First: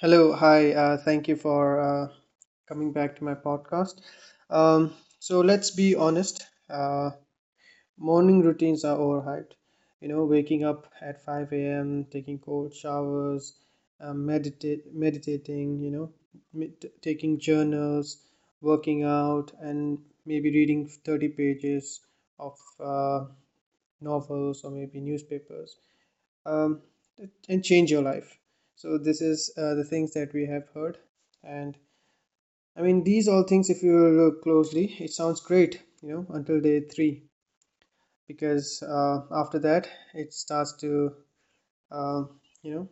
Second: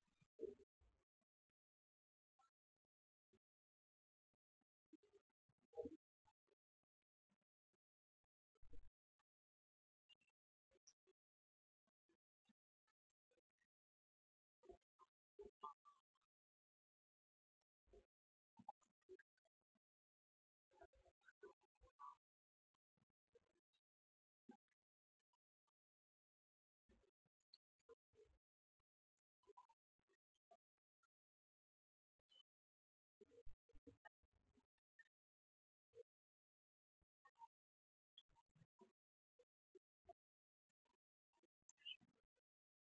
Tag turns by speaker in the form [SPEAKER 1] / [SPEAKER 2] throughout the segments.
[SPEAKER 1] Hello, hi. Thank you for coming back to my podcast. Um, so let's be honest. Morning routines are overhyped. You know, waking up at 5 a.m., taking cold showers, meditating. You know, taking journals, working out, and maybe reading 30 pages of uh, novels or maybe newspapers, um, and change your life. So this is the things that we have heard, and I mean these all things. If you look closely, it sounds great, you know, until day three, because after that it starts to uh, you know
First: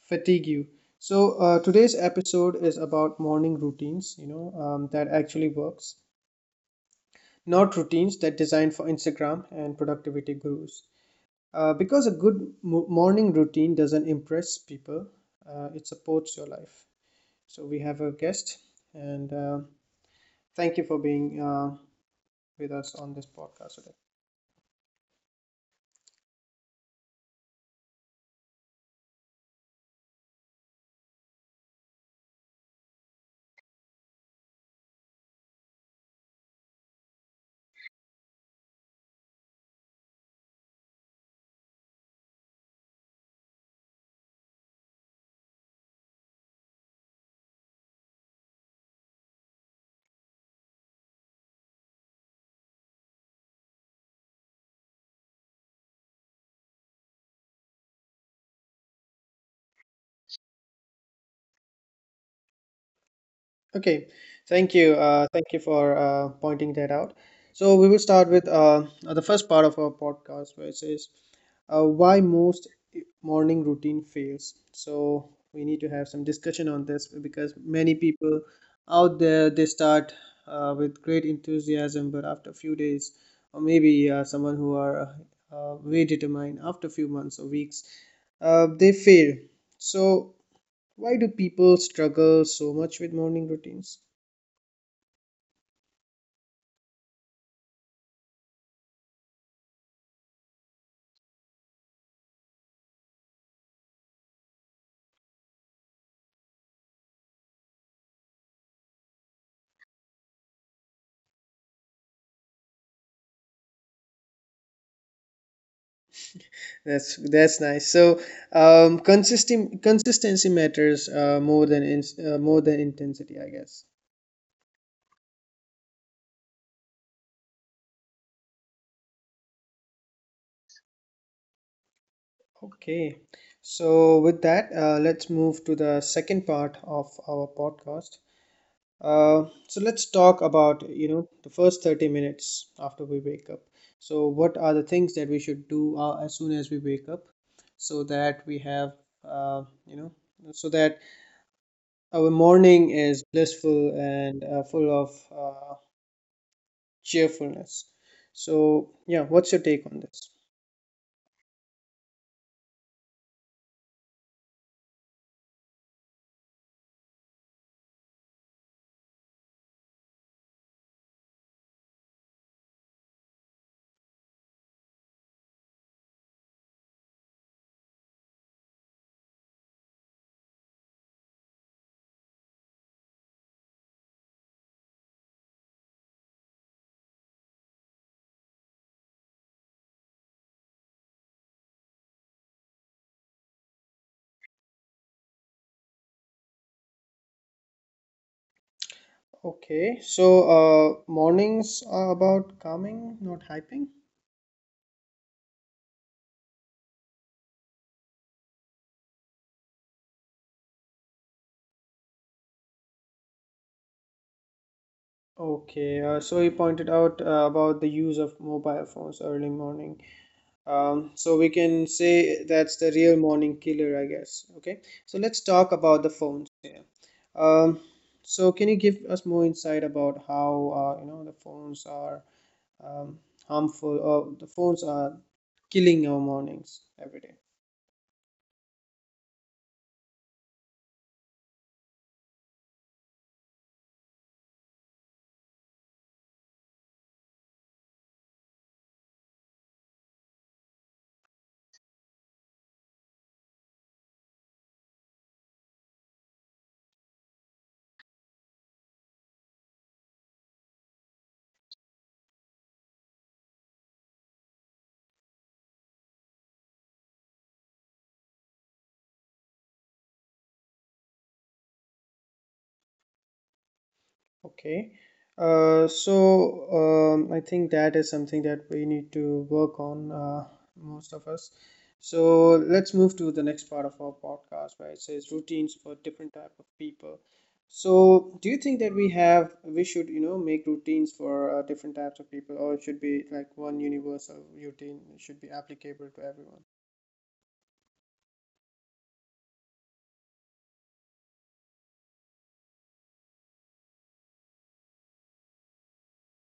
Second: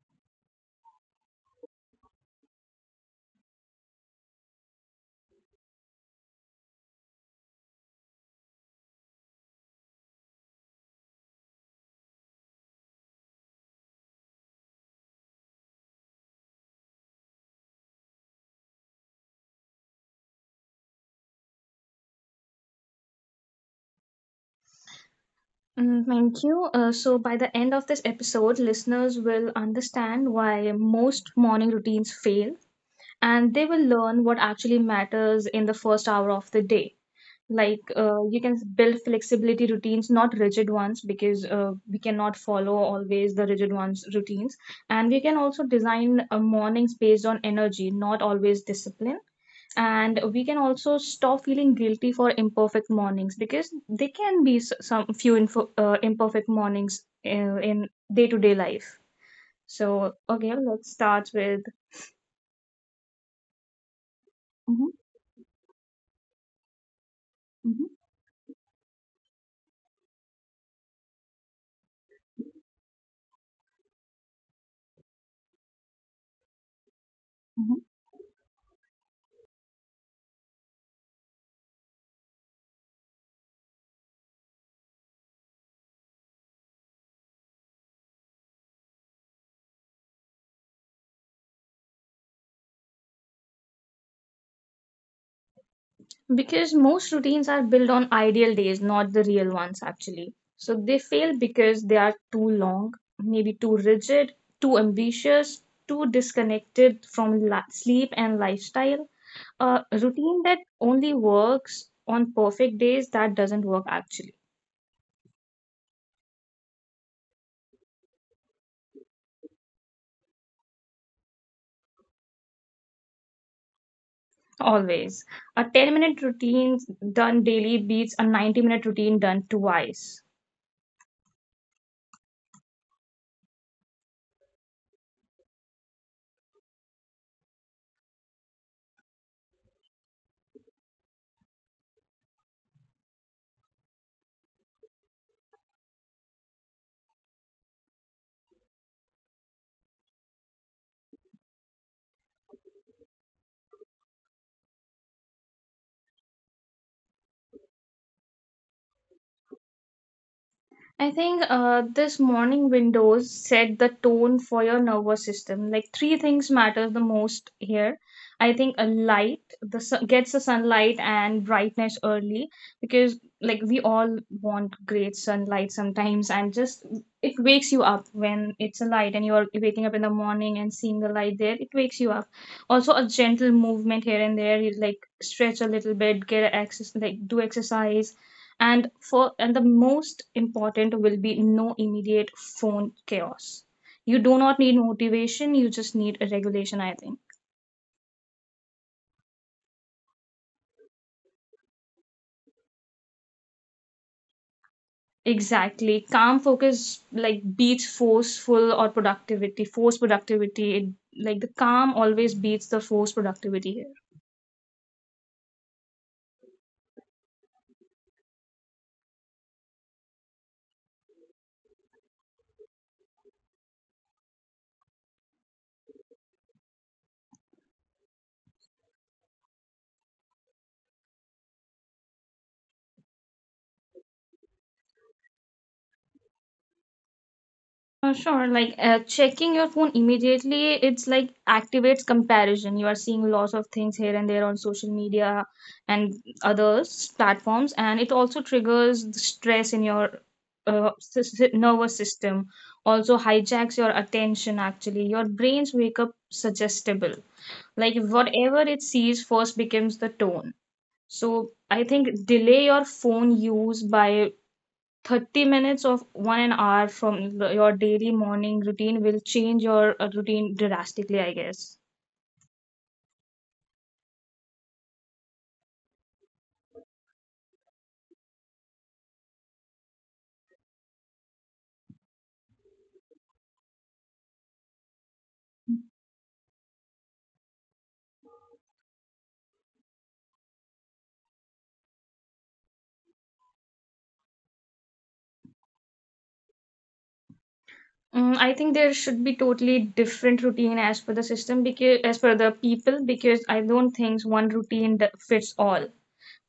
[SPEAKER 1] fatigue you. So today's episode is about morning routines, you know, that actually works, not routines that designed for Instagram and productivity gurus. Because a good morning routine doesn't impress people, it supports your life. So we have a guest, and thank you for being with us on this podcast today.
[SPEAKER 2] Thank you. So, by the end of this episode, listeners will understand why most morning routines fail and they will learn what actually matters in the first hour of the day. Like, you can build flexibility routines, not rigid ones, because we cannot follow always the rigid ones routines. And we can also design mornings based on energy, not always discipline, and we can also stop feeling guilty for imperfect mornings because they can be some few info, imperfect mornings in day to day life. So okay, let's start with.
[SPEAKER 1] Okay, thank
[SPEAKER 2] Mhm,
[SPEAKER 1] you. Thank you for pointing that out. So
[SPEAKER 2] mhm,
[SPEAKER 1] we will start with the first part of our podcast, where it says why most morning routine fails. So we need to have some discussion on this because
[SPEAKER 2] mhm.
[SPEAKER 1] many people out there they start with great enthusiasm, but after a few days, or maybe someone who are way determined, after a few months or weeks, they fail. So why do people struggle so much with morning routines?
[SPEAKER 2] Because most routines are built on ideal days, not the real ones actually. So they fail because they are too long, maybe too rigid, too ambitious, too disconnected from sleep and lifestyle. A routine that only works on perfect days, that doesn't work actually.
[SPEAKER 1] That's nice. So, consistent consistency matters more than intensity, I guess.
[SPEAKER 2] Always a 10-minute routine done daily beats a 90-minute routine done twice.
[SPEAKER 1] Okay. So with that, let's move to the second part of our podcast. So let's talk about, you know, the first 30 minutes after we wake up. So what are the things that we should do as soon as we wake up so that we have, uh, you know, so that our morning is blissful and full of cheerfulness. So, yeah, what's your take on this?
[SPEAKER 2] I think this morning windows set the tone for your nervous system. Like three things matter the most here. I think a light, the sun gets the sunlight and brightness early, because like we all want great sunlight sometimes, and just it wakes you up when it's a light and you're waking up in the morning and seeing the light there. It wakes you up. Also a gentle movement here and there. You like stretch a little bit, get a access, like do exercise. And for and the most important will be no immediate phone chaos. You do not need motivation, you just need a regulation, I think.
[SPEAKER 1] Okay, so mornings are about calming, not hyping.
[SPEAKER 2] Exactly, calm focus like beats forceful or productivity force productivity it, like the calm always beats the force productivity here.
[SPEAKER 1] Okay, so you pointed out about the use of mobile phones early morning. So we can say that's the real morning killer, I guess. Okay, so let's talk about the phones here. Um, so can you give us more insight about how, you know, the phones are um, harmful, or the phones are killing our mornings every day?
[SPEAKER 2] Sure. Like checking your phone immediately, it's like activates comparison. You are seeing lots of things here and there on social media, and other platforms, and it also triggers the stress in your nervous system. Also hijacks your attention. Actually, your brains wake up suggestible. Like whatever it sees first becomes the tone. So I think delay your phone use by 30 minutes of one an hour from your daily morning routine will change your routine drastically, I guess.
[SPEAKER 1] Okay. I think that is something that we need to work on, most of us. So let's move to the next part of our podcast, where it says routines for different type of people. So do you think that we should, you know, make routines for different types of people, or it should be like one universal routine it should be applicable to everyone?
[SPEAKER 2] I think there should be totally different routine as per the system, because as per the people, because I don't think one routine that fits all,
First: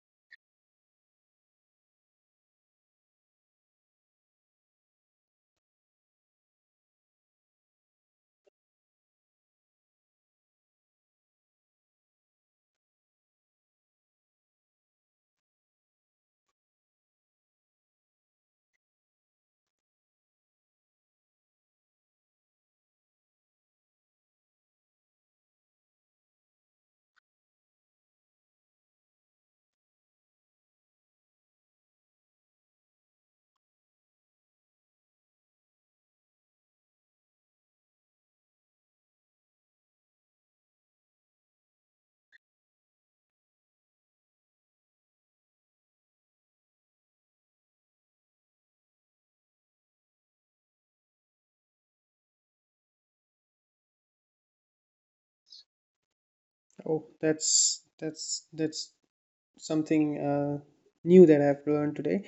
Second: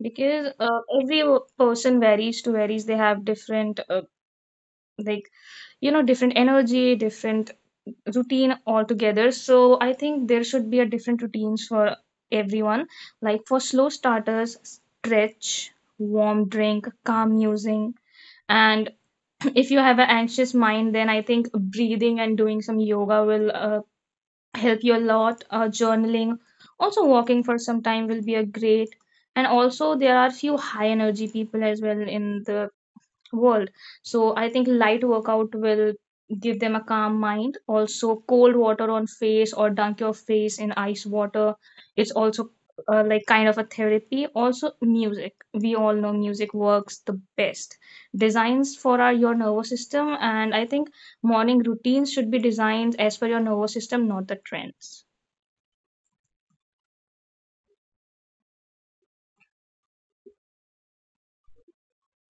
[SPEAKER 2] because every person varies to varies, they have different like you know different energy, different routine altogether. So I think there should be a different routines for everyone, like for slow starters stretch, warm drink, calm musing, and if you have an anxious mind, then I think breathing and doing some yoga will help you a lot. Journaling, also walking for some time will be a great, and also there are few high energy people as well in the world. So I think light workout will give them a calm mind. Also, cold water on face or dunk your face in ice water. It's also like kind of a therapy. Also, music. We all know music works the best. Designs for our your nervous system, and I think morning routines should be designed as per your nervous system, not the trends.
[SPEAKER 1] Oh, that's something new that I've learned today.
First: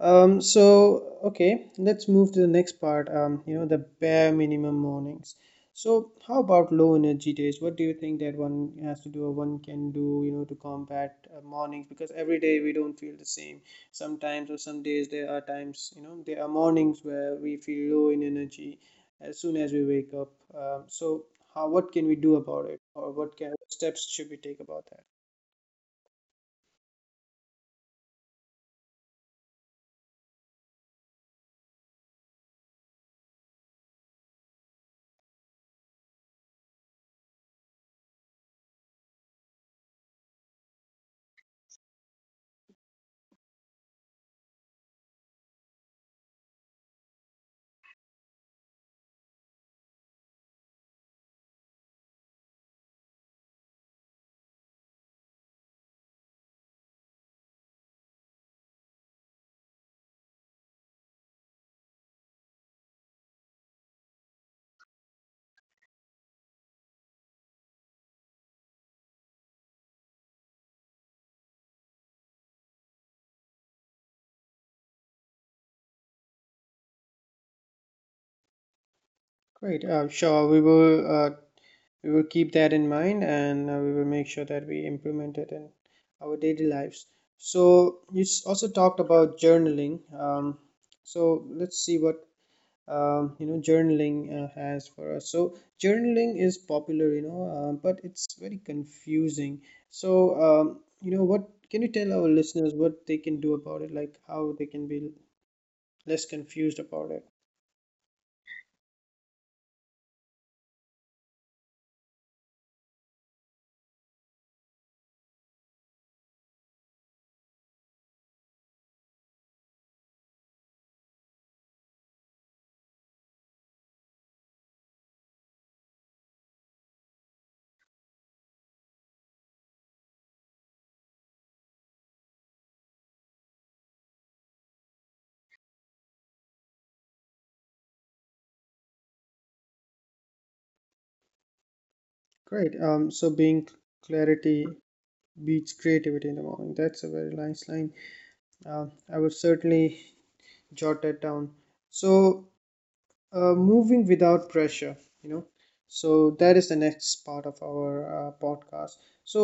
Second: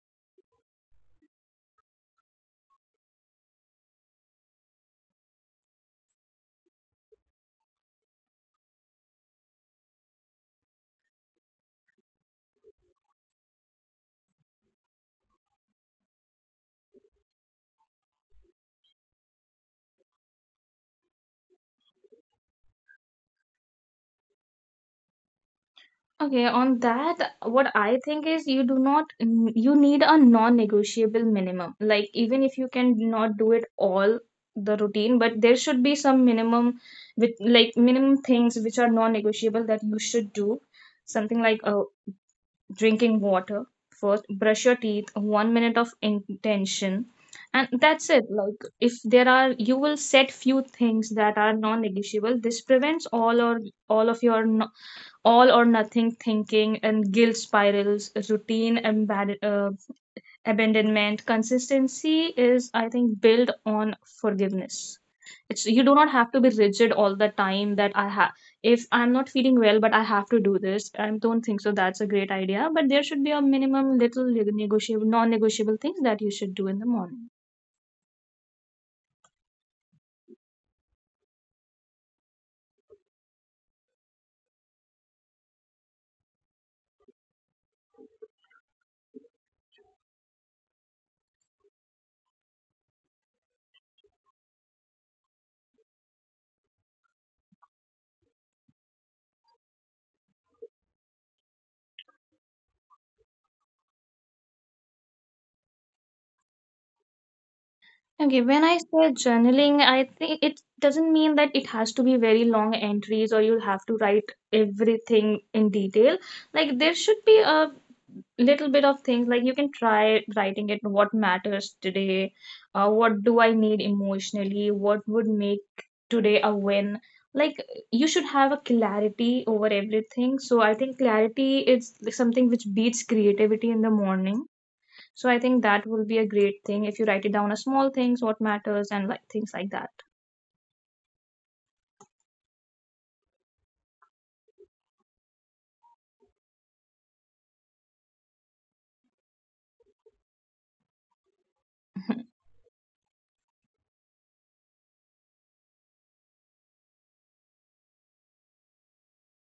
[SPEAKER 1] So okay, let's move to the next part. You know, the bare minimum mornings. So how about low energy days? What do you think that one has to do or one can do, you know, to combat mornings? Because every day we don't feel the same. Sometimes, or some days there are times, you know, there are mornings where we feel low in energy as soon as we wake up. So how What can we do about it, or what can steps should we take about that?
[SPEAKER 2] Okay, on that, what I think is you do not, you need a non-negotiable minimum. Like, even if you can not do it all the routine, but there should be some minimum with like minimum things which are non-negotiable that you should do. Something like drinking water first, brush your teeth, 1 minute of intention, and that's it. Like, if there are, you will set few things that are non-negotiable. This prevents all or all of your no, all or nothing thinking and guilt spirals, routine abandonment. Consistency is, I think, built on forgiveness. It's you do not have to be rigid all the time. That I have, if I'm not feeling well, but I have to do this. I don't think so. That's a great idea. But there should be a minimum, little negotiable, non-negotiable things that you should do in the morning.
[SPEAKER 1] Great. Sure. We will keep that in mind and we will make sure that we implement it in our daily lives. So you also talked about journaling, um, so let's see what, you know, journaling has for us. So journaling is popular, you know, but it's very confusing. So, you know, what can you tell our listeners what they can do about it, like how they can be less confused about it?
[SPEAKER 2] Okay, when I say journaling, I think it doesn't mean that it has to be very long entries or you'll have to write everything in detail. Like, there should be a little bit of things like you can try writing it what matters today, what do I need emotionally, what would make today a win. Like, you should have a clarity over everything. So, I think clarity is something which beats creativity in the morning. So I think that will be a great thing if you write it down as small things, what matters, and like things like that.
[SPEAKER 1] Great. Um, so being clarity beats creativity in the morning. That's a very nice line. Uh, I would certainly jot that down. So, moving without pressure, you know, so that is the next part of our podcast. So,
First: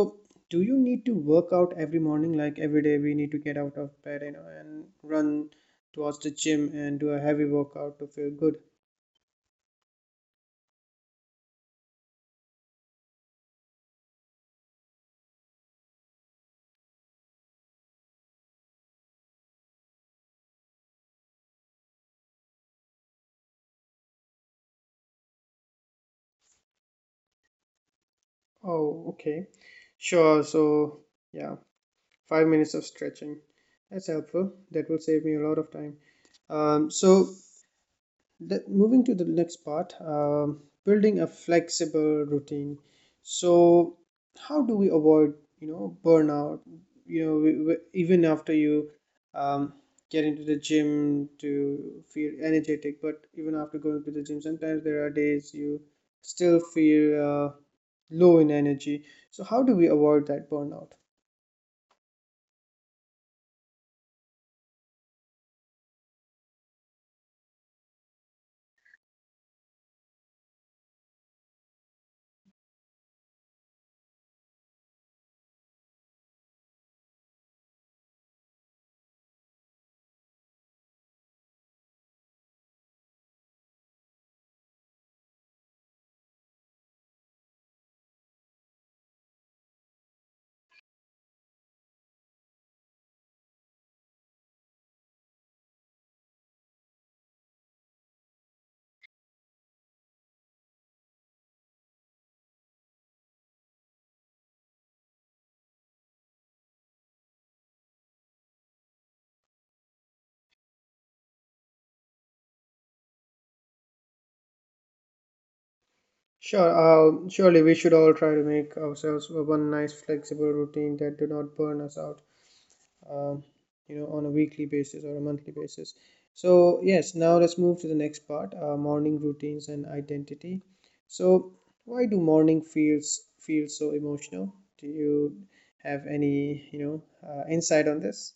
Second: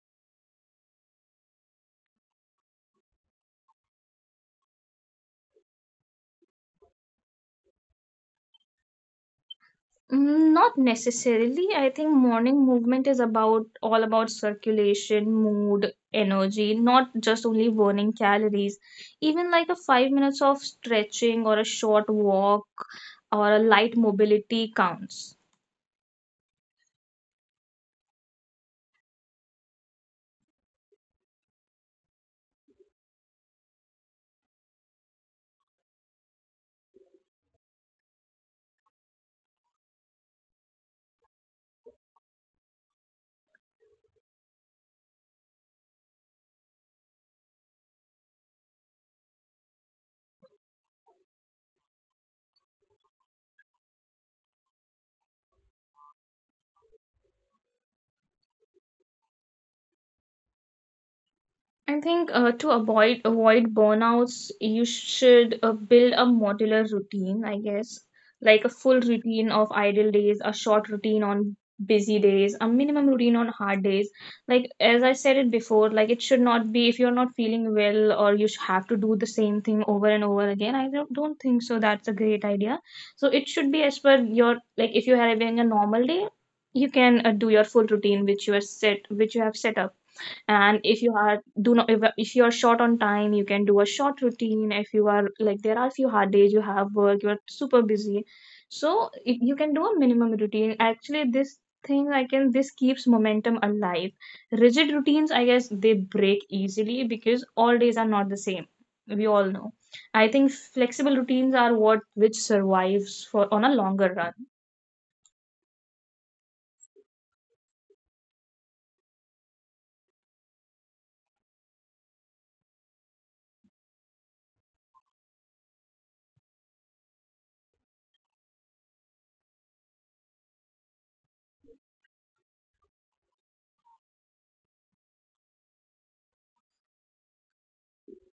[SPEAKER 1] do you need to work out every morning? Like every day, we need to get out of bed, you know, and run towards the gym and do a heavy workout to feel good.
[SPEAKER 2] Not necessarily. I think morning movement is about all about circulation, mood, energy, not just only burning calories. Even like a 5 minutes of stretching or a short walk or a light mobility counts.
[SPEAKER 1] Oh, okay. Sure. So, yeah, 5 minutes of stretching. That's helpful. That will save me a lot of time. Um, so Moving to the next part, building a flexible routine. So, how do we avoid, you know, burnout? You know, even after you, um, get into the gym to feel energetic, but even after going to the gym, sometimes there are days you still feel uh, low in energy. So, how do we avoid that burnout?
[SPEAKER 2] I think to avoid burnouts, you should build a modular routine, I guess, like a full routine of idle days, a short routine on busy days, a minimum routine on hard days. Like as I said it before, like it should not be if you're not feeling well or you have to do the same thing over and over again. I don't think so. That's a great idea. So it should be as per your like if you're having a normal day, you can do your full routine which you are set which you have set up. And if you are do not if, if you are short on time, you can do a short routine. If you are like there are a few hard days, you have work, you're super busy, so you can do a minimum routine actually. This thing I can this keeps momentum alive. Rigid routines, I guess they break easily because all days are not the same, we all know. I think flexible routines are what which survives for on a longer run.
[SPEAKER 1] Sure, surely we should all try to make ourselves a one nice flexible routine that do not burn us out, um, you know, on a weekly basis or a monthly basis. So, yes, now let's move to the next part, morning routines and identity. So, why do morning feels feel so emotional? Do you have any, you know, insight on this?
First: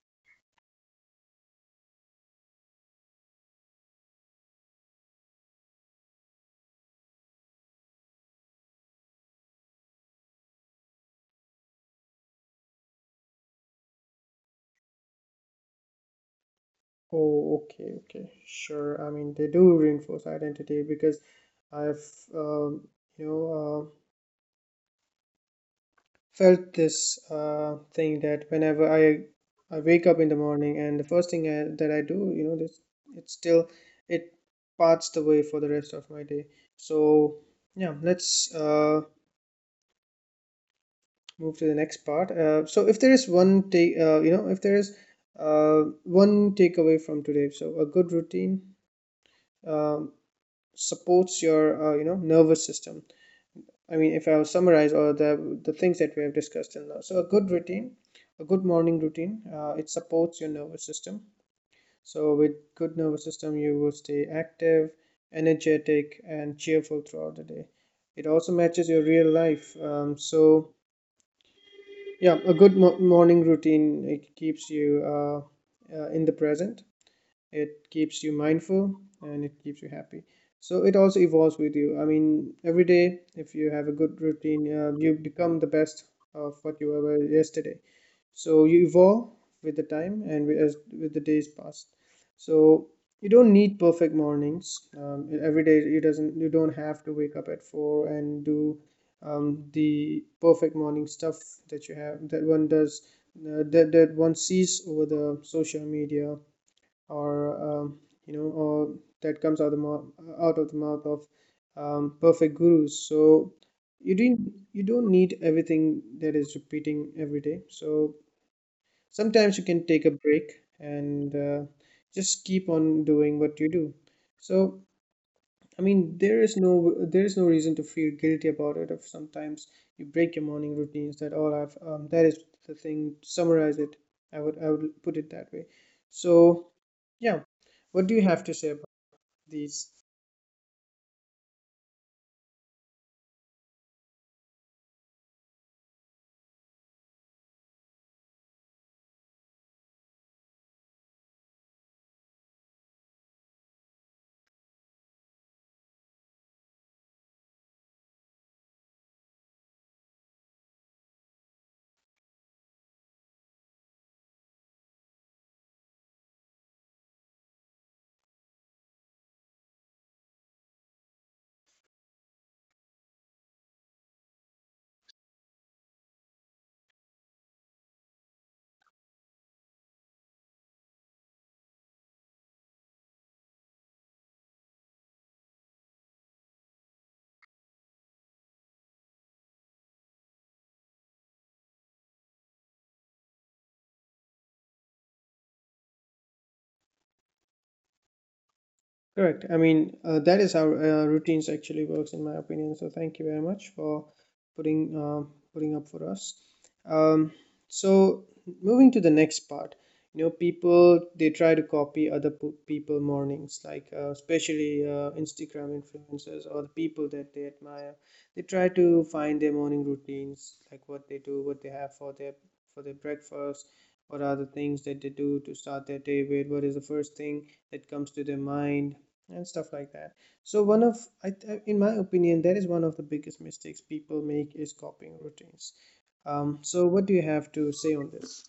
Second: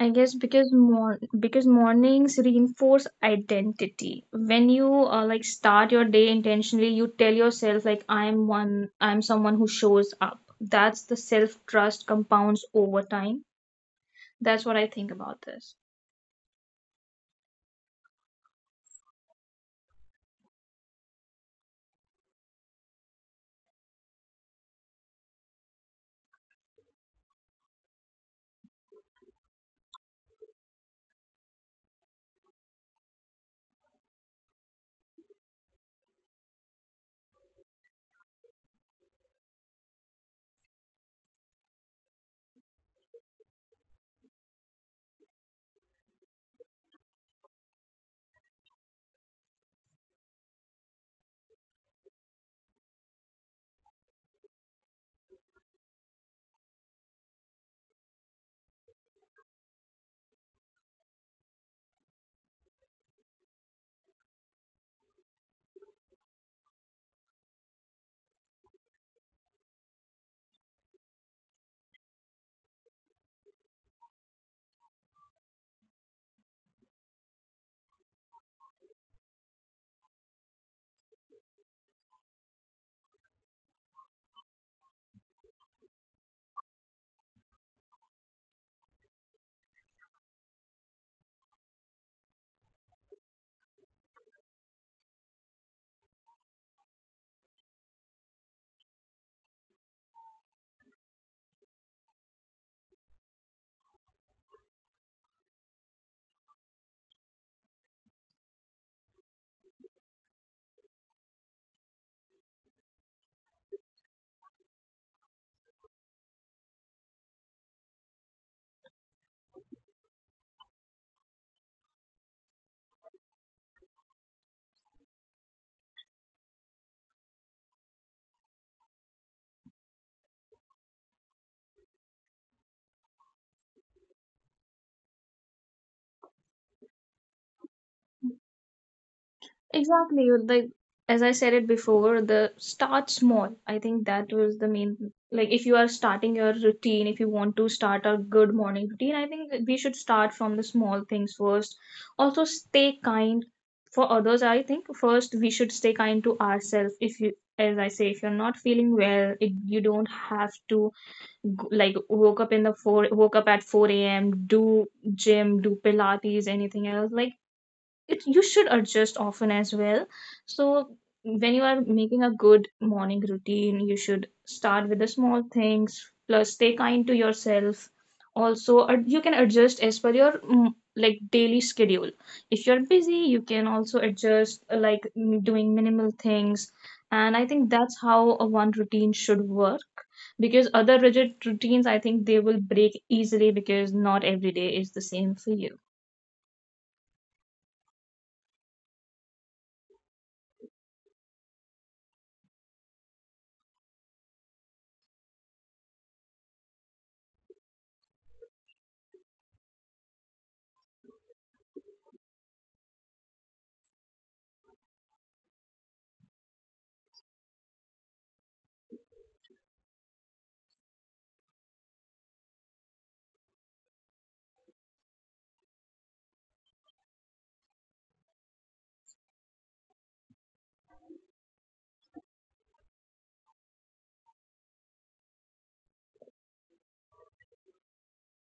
[SPEAKER 2] I guess because because mornings reinforce identity. When you like start your day intentionally, you tell yourself like I'm one, I'm someone who shows up. That's the self trust compounds over time. That's what I think about this.
[SPEAKER 1] Oh, okay, okay, sure. I mean, they do reinforce identity because I've, um, you know, uh, felt this thing that whenever I wake up in the morning and the first thing that I do, you know, this it still it parts the way for the rest of my day. So yeah, let's move to the next part. So if there is one take, You know, if there is one takeaway from today, so a good routine, um supports your, you know, nervous system. I mean, if I will summarize all the things that we have discussed in the, so a good routine, a good morning routine, it supports your nervous system. So with good nervous system, you will stay active, energetic, and cheerful throughout the day. It also matches your real life. Yeah, a good morning routine, it keeps you in the present, it keeps you mindful, and it keeps you happy. So it also evolves with you. I mean, every day, if you have a good routine, you become the best of what you were yesterday. So you evolve with the time and as with the days pass. So you don't need perfect mornings, every day you doesn't you don't have to wake up at four and do, the perfect morning stuff that you have, that one sees over the social media, or, um, you know or that comes out of the mouth of, perfect gurus. So you don't need everything that is repeating every day. So sometimes you can take a break and, just keep on doing what you do. So, I mean, there is no reason to feel guilty about it if sometimes you break your morning routines. That all I've That is the thing, summarize it, I would put it that way. So yeah. What do you have to say about these?
[SPEAKER 2] Exactly. Like as I said it before, the start small. I think that was the main like if you are starting your routine, if you want to start a good morning routine, I think that we should start from the small things first. Also stay kind for others. I think first we should stay kind to ourselves. If you as I say, if you're not feeling well, it, you don't have to like woke up in the four woke up at 4 a.m. do gym, do Pilates, anything else. Like it you should adjust often as well. So when you are making a good morning routine, you should start with the small things, plus stay kind to yourself. Also you can adjust as per your like daily schedule. If you're busy, you can also adjust like doing minimal things. And I think that's how a one routine should work, because other rigid routines, I think they will break easily because not every day is the same for you.
[SPEAKER 1] Correct. I mean, that is how routines actually works, in my opinion. So thank you very much for putting up for us. Um, so Moving to the next part, you know, people they try to copy other people mornings, like especially Instagram influencers or the people that they admire. They try to find their morning routines, like what they do, what they have for their breakfast, what are the things that they do to start their day with, what is the first thing that comes to their mind and stuff like that. So one of, in my opinion, that is one of the biggest mistakes people make is copying routines. So what do you have to say on this?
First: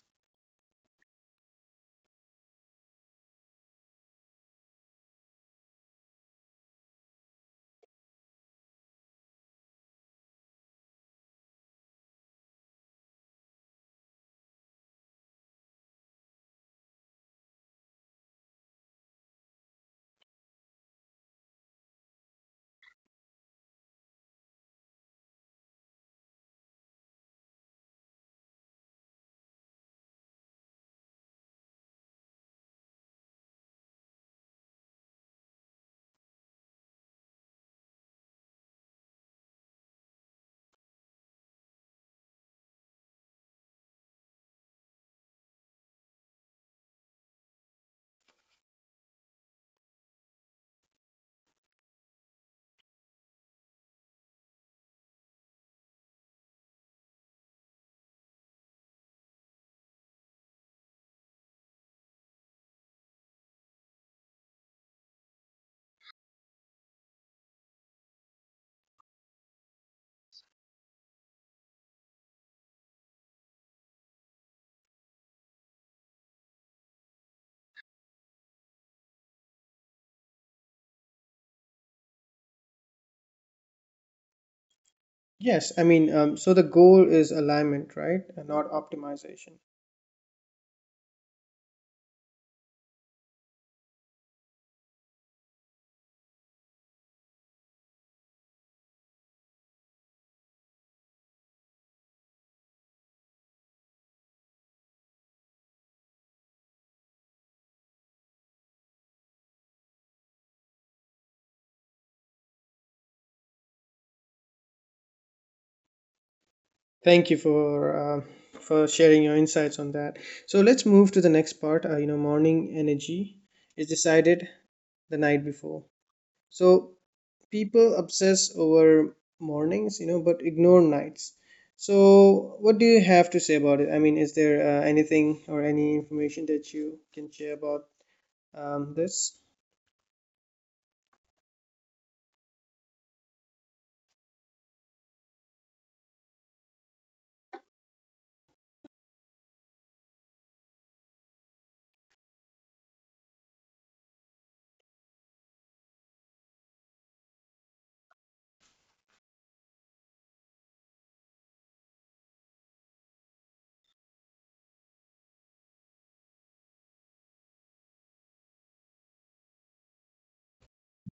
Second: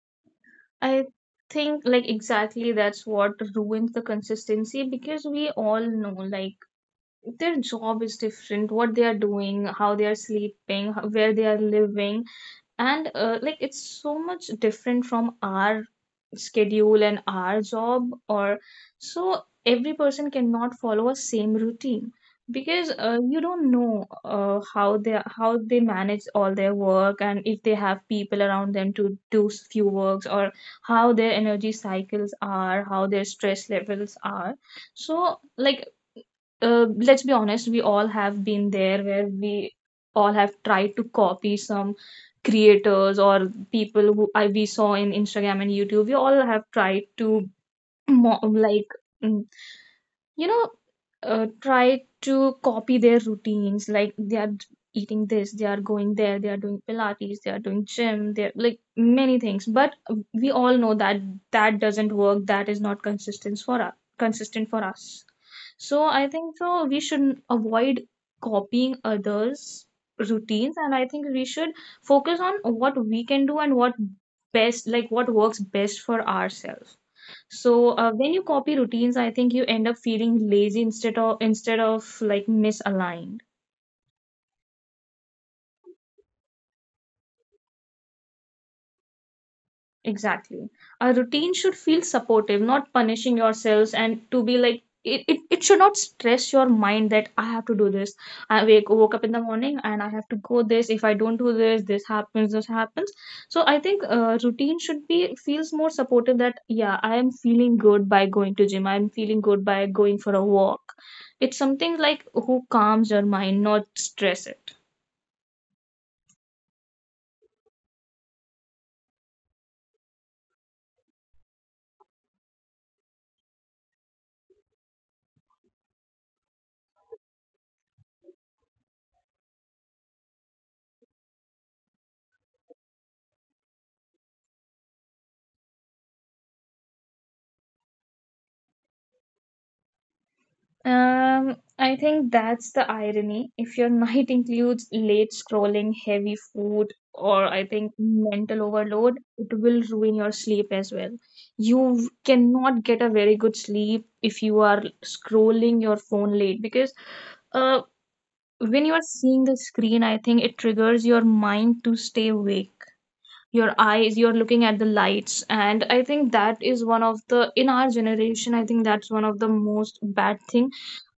[SPEAKER 2] I think like exactly that's what ruins the consistency, because we all know like their job is different, what they are doing, how they are sleeping, where they are living, and like it's so much different from our schedule and our job, or so every person cannot follow a same routine, because you don't know how they how they manage all their work, and if they have people around them to do few works, or how their energy cycles are, how their stress levels are. So like let's be honest, we all have been there where we all have tried to copy some creators or people who I we saw in Instagram and YouTube. We all have tried to mo- like mm, you know, try to copy their routines. Like they are eating this, they are going there, they are doing Pilates, they are doing gym, they're like many things. But we all know that that doesn't work. That is not consistent for us. Consistent for us. So I think so we should avoid copying others' routines, and I think we should focus on what we can do and what best, like what works best for ourselves. So when you copy routines, I think you end up feeling lazy instead of like misaligned.
[SPEAKER 1] Yes, I mean, so the goal is alignment, right, and not optimization.
[SPEAKER 2] Exactly. A routine should feel supportive, not punishing yourselves, and to be like it should not stress your mind that I have to do this. I wake woke up in the morning and I have to go this. If I don't do this, this happens, this happens. So I think routine should be feels more supportive that yeah, I am feeling good by going to gym. I'm feeling good by going for a walk. It's something like who calms your mind, not stress it.
[SPEAKER 1] Thank you for, uh, for sharing your insights on that. So let's move to the next part, you know, morning energy is decided the night before. So people obsess over mornings, you know, but ignore nights. So, what do you have to say about it? I mean, is there anything or any information that you can share about, this?
[SPEAKER 2] I think that's the irony. If your night includes late scrolling, heavy food, or I think mental overload, it will ruin your sleep as well. You cannot get a very good sleep if you are scrolling your phone late because uh, when you are seeing the screen, I think it triggers your mind to stay awake. Your eyes, you're looking at the lights, and I think that is one of the, in our generation, I think that's one of the most bad thing.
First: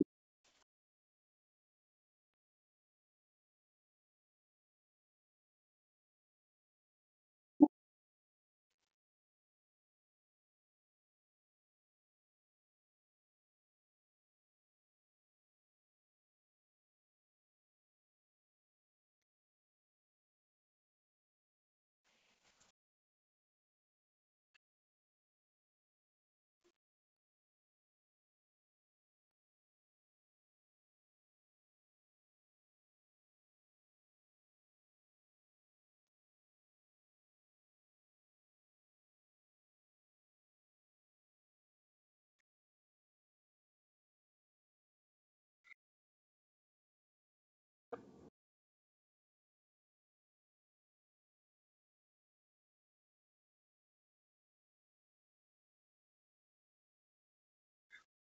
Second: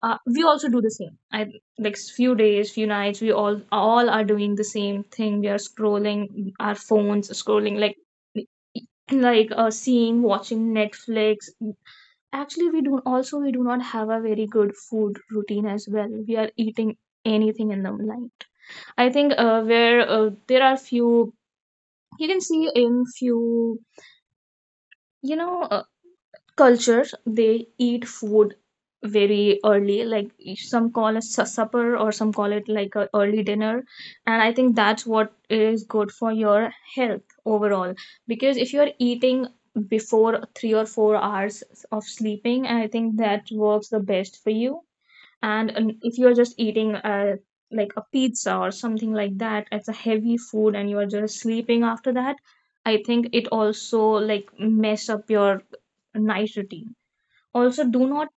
[SPEAKER 2] We also do the same. I like few days, few nights, we all are doing the same thing. We are scrolling our phones, scrolling like like seeing, watching Netflix. Actually, we do also, we do not have a very good food routine as well. We are eating anything in the night. I think where there are few, you can see in few, you know, uh, cultures they eat food very early. Like some call it supper, or some call it like a early dinner. And I think that's what is good for your health overall. Because if you're eating before 3 or 4 hours of sleeping, I think that works the best for you. And if you're just eating a like a pizza or something like that, it's a heavy food, and you're just sleeping after that, I think it also like mess up your night routine. Also, do not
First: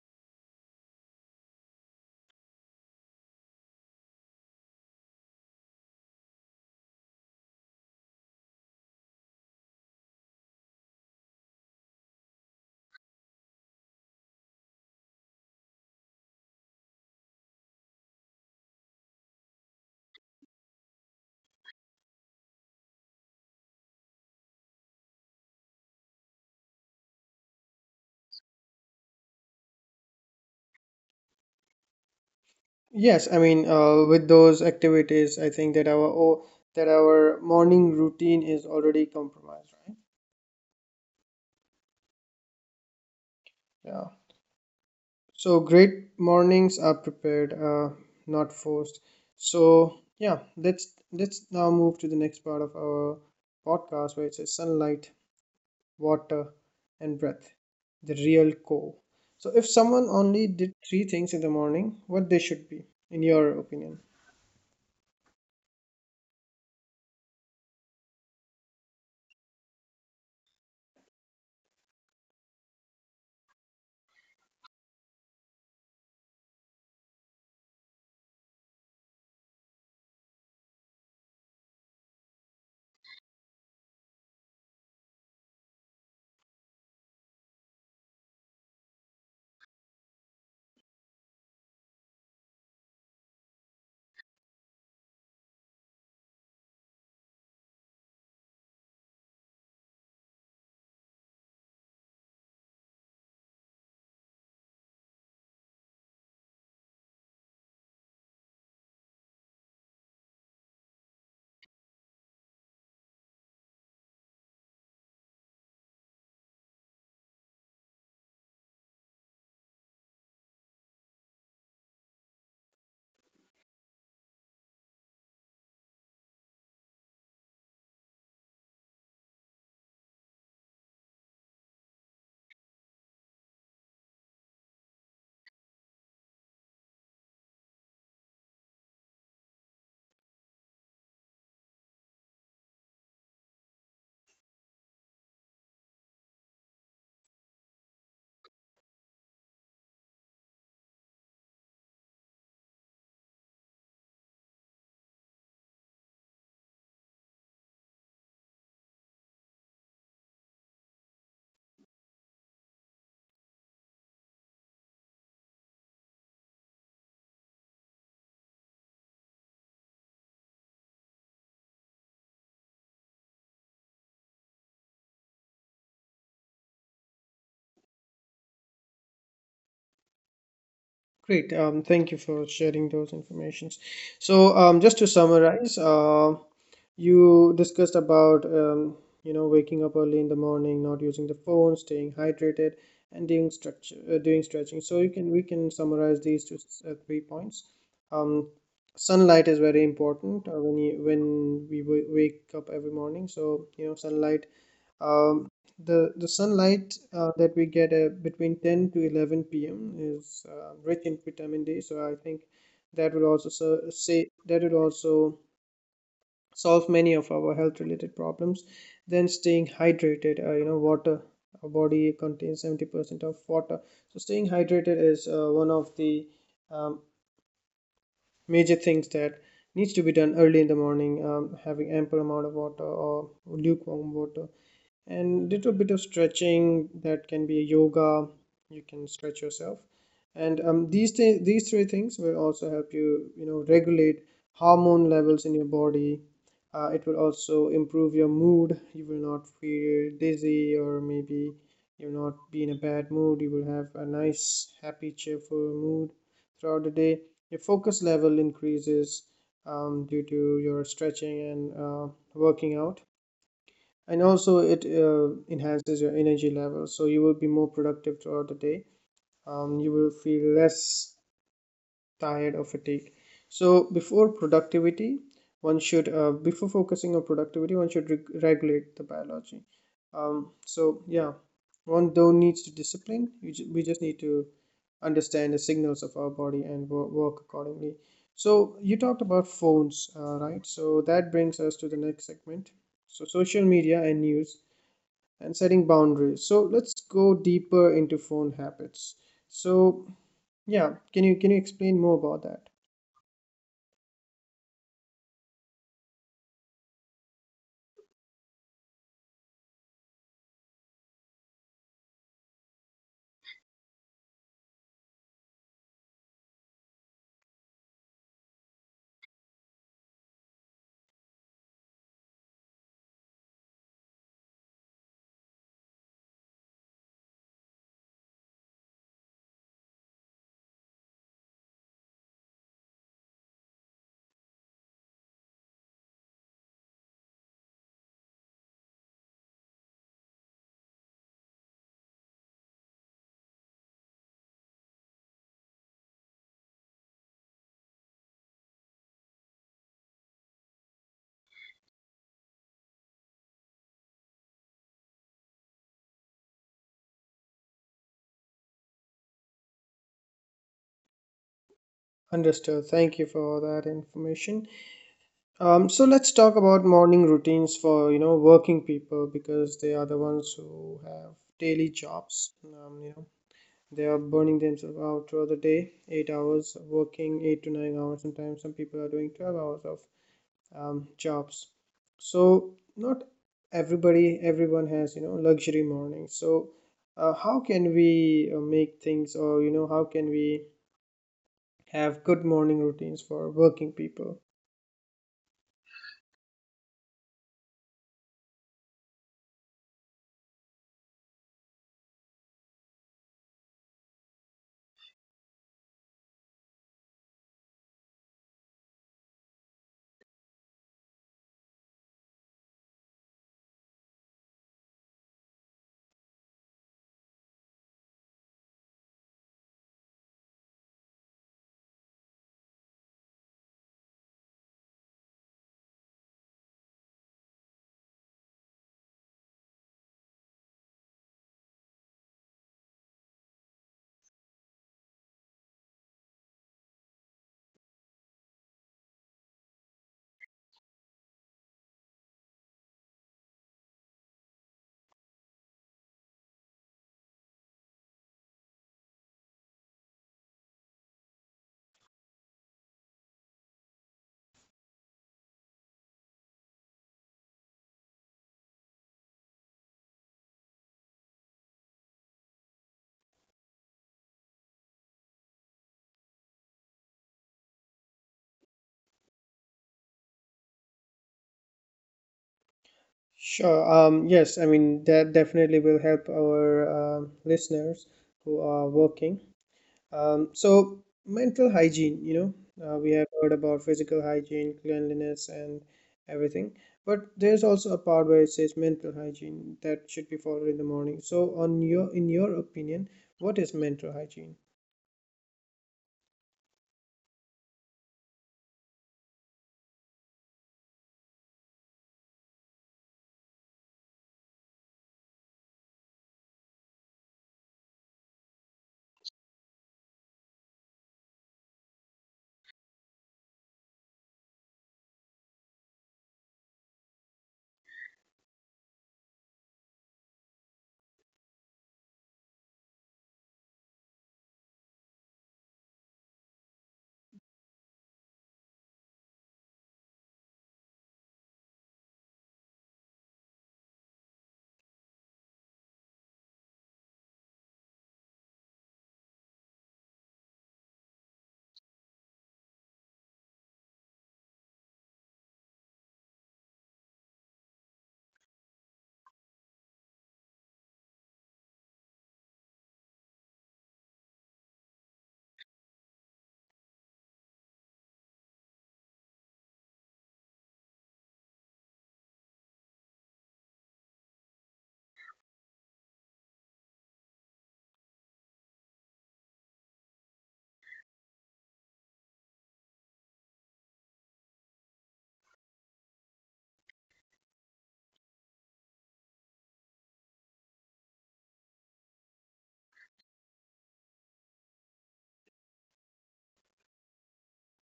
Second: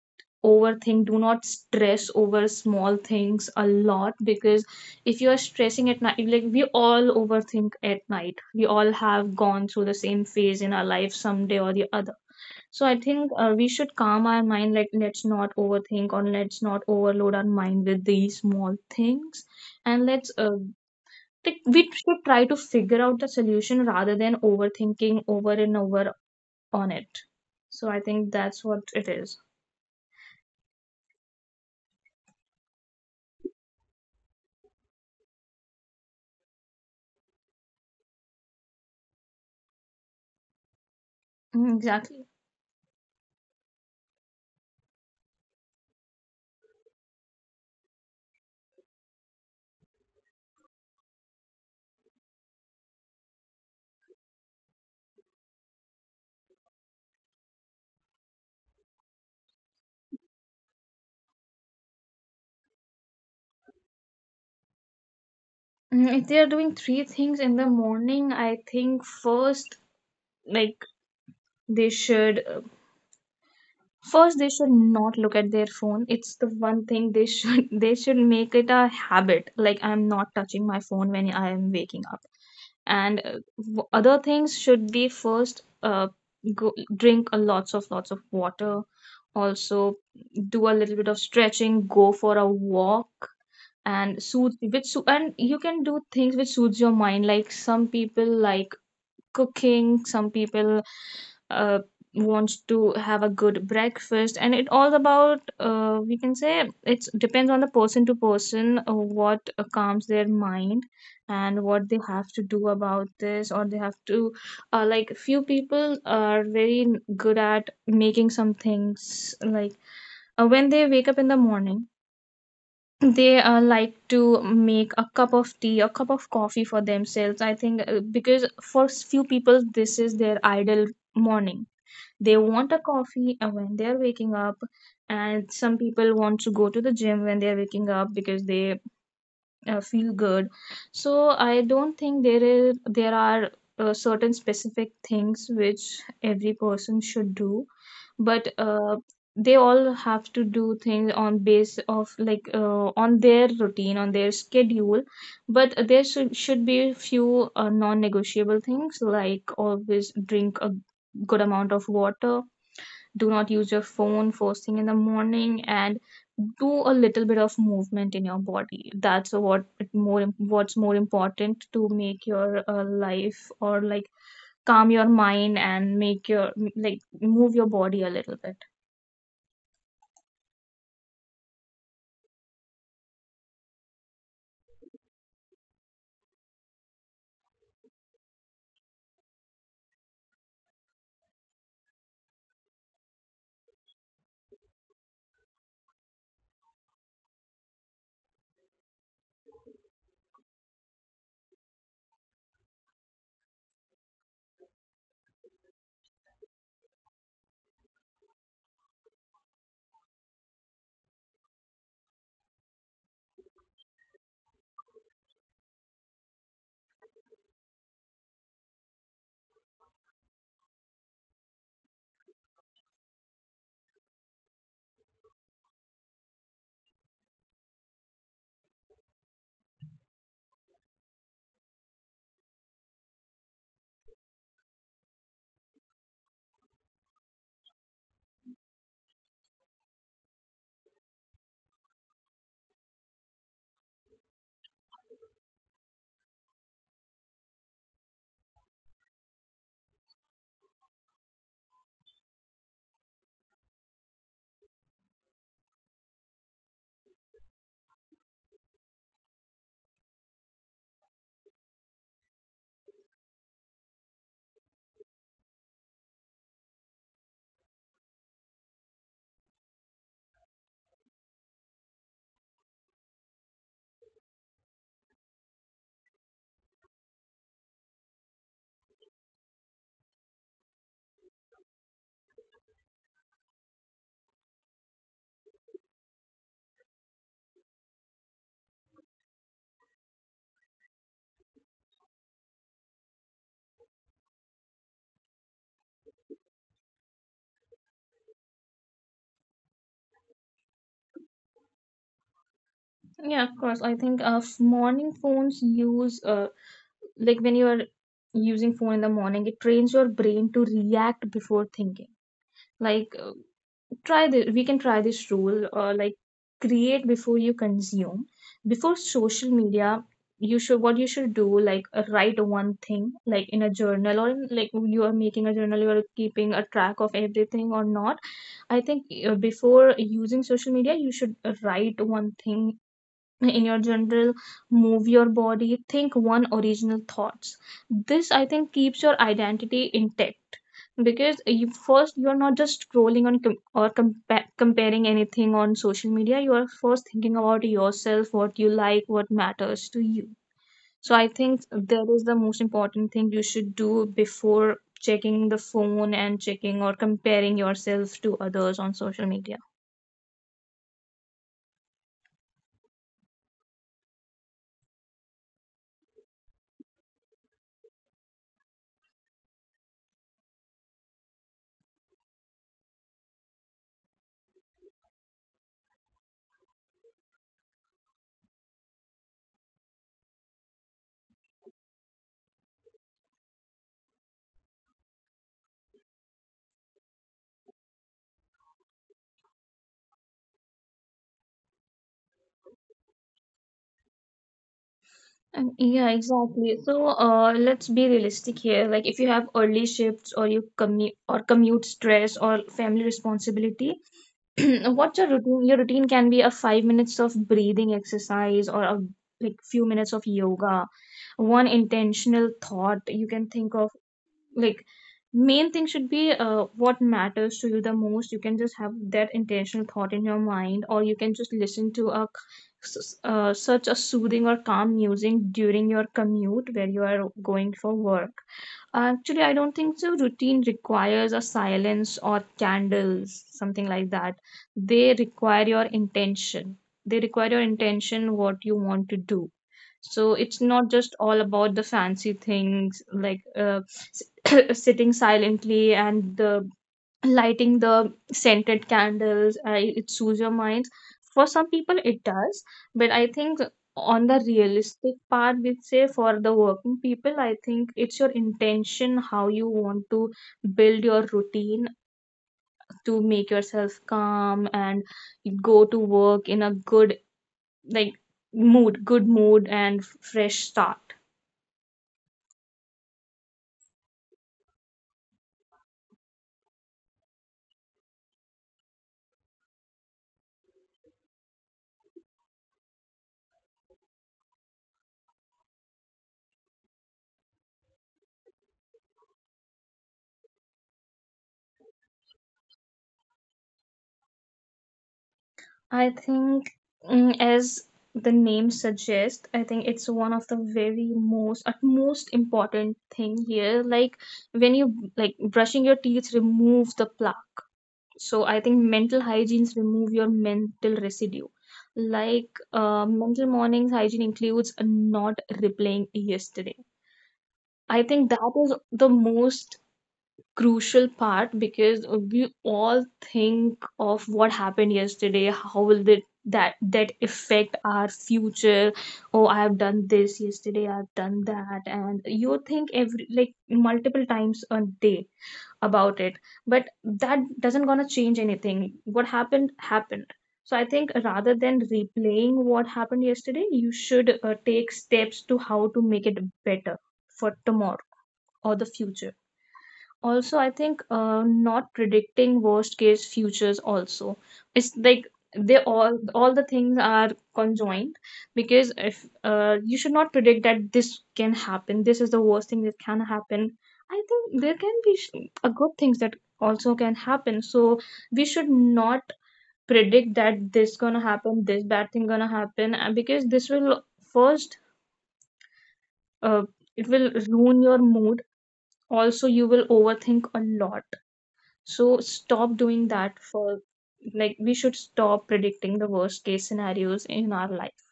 [SPEAKER 2] overthink, do not stress over small things a lot, because if you're stressing at night, like we all overthink at night, we all have gone through the same phase in our life someday or the other. So I think we should calm our mind. Like let's not overthink or let's not overload our mind with these small things, and let's like we should try to figure out the solution rather than overthinking over and over on it. So I think that's what it is.
[SPEAKER 1] Yes, I mean, with those activities, I think that that our morning routine is already compromised, right?
[SPEAKER 2] Mm, exactly.
[SPEAKER 1] Yeah. So great mornings are prepared, not forced. So yeah, let's now move to the next part of our podcast where it says sunlight. Water, and breath. The real core. So, if someone only did three things in the morning, what they should be, in your opinion?
[SPEAKER 2] Mm, if they are doing three things in the morning, I think first, like, they should first, they should not look at their phone. It's the one thing they should they should make it a habit, like I'm not touching my phone when I am waking up. And other things should be, first, go, drink a lots of water. Also, do a little bit of stretching, go for a walk, and soothe which and you can do things which soothes your mind, like some people like cooking, some people uh, wants to have a good breakfast, and it all about we can say it depends on the person to person, what calms their mind and what they have to do about this, or they have to, like few people are very good at making some things, like when they wake up in the morning they like to make a cup of tea, a cup of coffee for themselves. I think because for few people, this is their ideal morning. They want a coffee when they are waking up, and some people want to go to the gym when they are waking up because they feel good. So I don't think there are certain specific things which every person should do, but they all have to do things on base of, like, on their routine, on their schedule. But there should be a few non-negotiable things, like always drink a good amount of water, do not use your phone first thing in the morning, and do a little bit of movement in your body. That's what it more what's more important, to make your life, or like calm your mind and make your like move your body a little bit.
[SPEAKER 1] Great. Thank you for sharing those informations. So, just to summarize, you discussed about waking up early in the morning, not using the phone, staying hydrated, and doing stretching. So you can we can summarize these two three points. Um, Sunlight is very important when you when we w wake up every morning. So you know sunlight, um, the sunlight that we get between 10 to 11 p.m. is rich in vitamin D. So I think that will say that will also solve many of our health related problems. Than staying hydrated, water, our body contains 70% of water, so staying hydrated is one of the um, major things that needs to be done early in the morning: having ample amount of water or lukewarm water and little bit of stretching that can be yoga, you can stretch yourself. And these three things will also help you, you know, regulate hormone levels in your body. Uh, it will also improve your mood, you will not feel dizzy, or maybe you'll not be in a bad mood, you will have a nice happy cheerful mood throughout the day. Your focus level increases due to your stretching and working out, and also it enhances your energy level, so you will be more productive throughout the day. You will feel less tired or fatigued. So before focusing on productivity one should regulate the biology. So one don't needs to discipline, we just need to understand the signals of our body and work accordingly. So you talked about phones, right? So that brings us to the next segment. So social media and news and setting boundaries, so let's go deeper into phone habits. So yeah, can you explain more about that?
[SPEAKER 2] Yeah, of course, I think morning phones use, like when you are using phone in the morning, it trains your brain to react before thinking. Like try this, we can try this rule, or like create before you consume. Before social media, you should, what you should do, like write one thing, like in a journal, or in, like you are making a journal, you are keeping a track of everything or not. I think before using social media, you should write one thing in your general, move your body, think one original thoughts. This, I think, keeps your identity intact, because you first, you're not just scrolling on comparing anything on social media. You are first thinking about yourself, what you like, what matters to you. So I think that is the most important thing you should do before checking the phone and checking or comparing yourself to others on social media.
[SPEAKER 1] Understood, thank you for that information. So let's talk about morning routines for, you know, working people, because they are the ones who have daily jobs. They are burning themselves out throughout the day, 8 hours working, 8 to 9 hours, sometimes some people are doing 12 hours of jobs. So not everybody everyone has, you know, luxury mornings. So how can we make things, or you know, how can we have good morning routines for working people?
[SPEAKER 2] And yeah, exactly. So, let's be realistic here. Like, if you have early shifts, or you commute, or commute stress, or family responsibility, what's your routine? Your routine can be a 5 minutes of breathing exercise, or a like few minutes of yoga, one intentional thought you can think of. Like, main thing should be what matters to you the most. You can just have that intentional thought in your mind, or you can just listen to a such a soothing or calm music during your commute where you are going for work. Actually, I don't think so. Routine requires a silence or candles, something like that. They require your intention. They require your intention, what you want to do. So it's not just all about the fancy things. Like sitting silently and the lighting the scented candles, it soothes your mind. For some people it does, but I think on the realistic part we say for the working people, I think it's your intention, how you want to build your routine, to make yourself calm and go to work in a good, like, mood, good mood and fresh start.
[SPEAKER 1] Sure. Yes, I mean that definitely will help our listeners who are working. So mental hygiene, you know, we have heard about physical hygiene, cleanliness, and everything. But there's also a part where it says mental hygiene that should be followed in the morning. So, in your opinion, what is mental hygiene?
[SPEAKER 2] I think, mm, as the name suggests, I think it's one of the very most utmost important thing here. Like, when you like brushing your teeth, remove the plaque. So I think mental hygienes remove your mental residue. Like mental mornings hygiene includes not replaying yesterday. I think that is the most crucial part, because we all think of what happened yesterday, how will that affect our future. Oh, I have done this yesterday, I've done that, and you think every, like, multiple times a day about it. But that doesn't gonna change anything. What happened, happened. So I think rather than replaying what happened yesterday, you should take steps to how to make it better for tomorrow or the future. Also, I think not predicting worst case futures also, it's like they all the things are conjoined. Because if you should not predict that this can happen, this is the worst thing that can happen. I think there can be a good things that also can happen. So we should not predict that this gonna happen, this bad thing gonna happen, because this will first, uh, it will ruin your mood. Also, you will overthink a lot. So stop doing that, for like, we should stop predicting the worst case scenarios in our life.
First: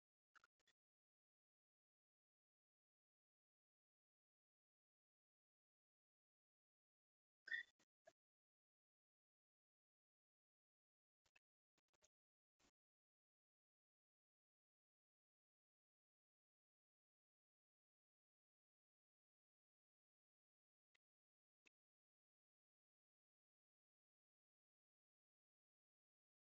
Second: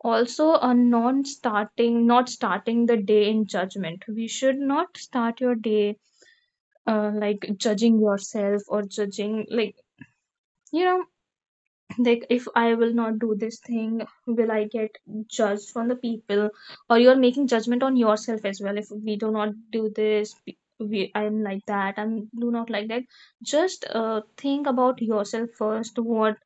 [SPEAKER 2] Also, a non starting, not starting the day in judgment. We should not start your day like judging yourself or judging, like, you know, like if I will not do this thing, will I get judged from the people? Or you're making judgment on yourself as well. If we do not do this, I'm like that, I'm do not like that. Just think about yourself first, what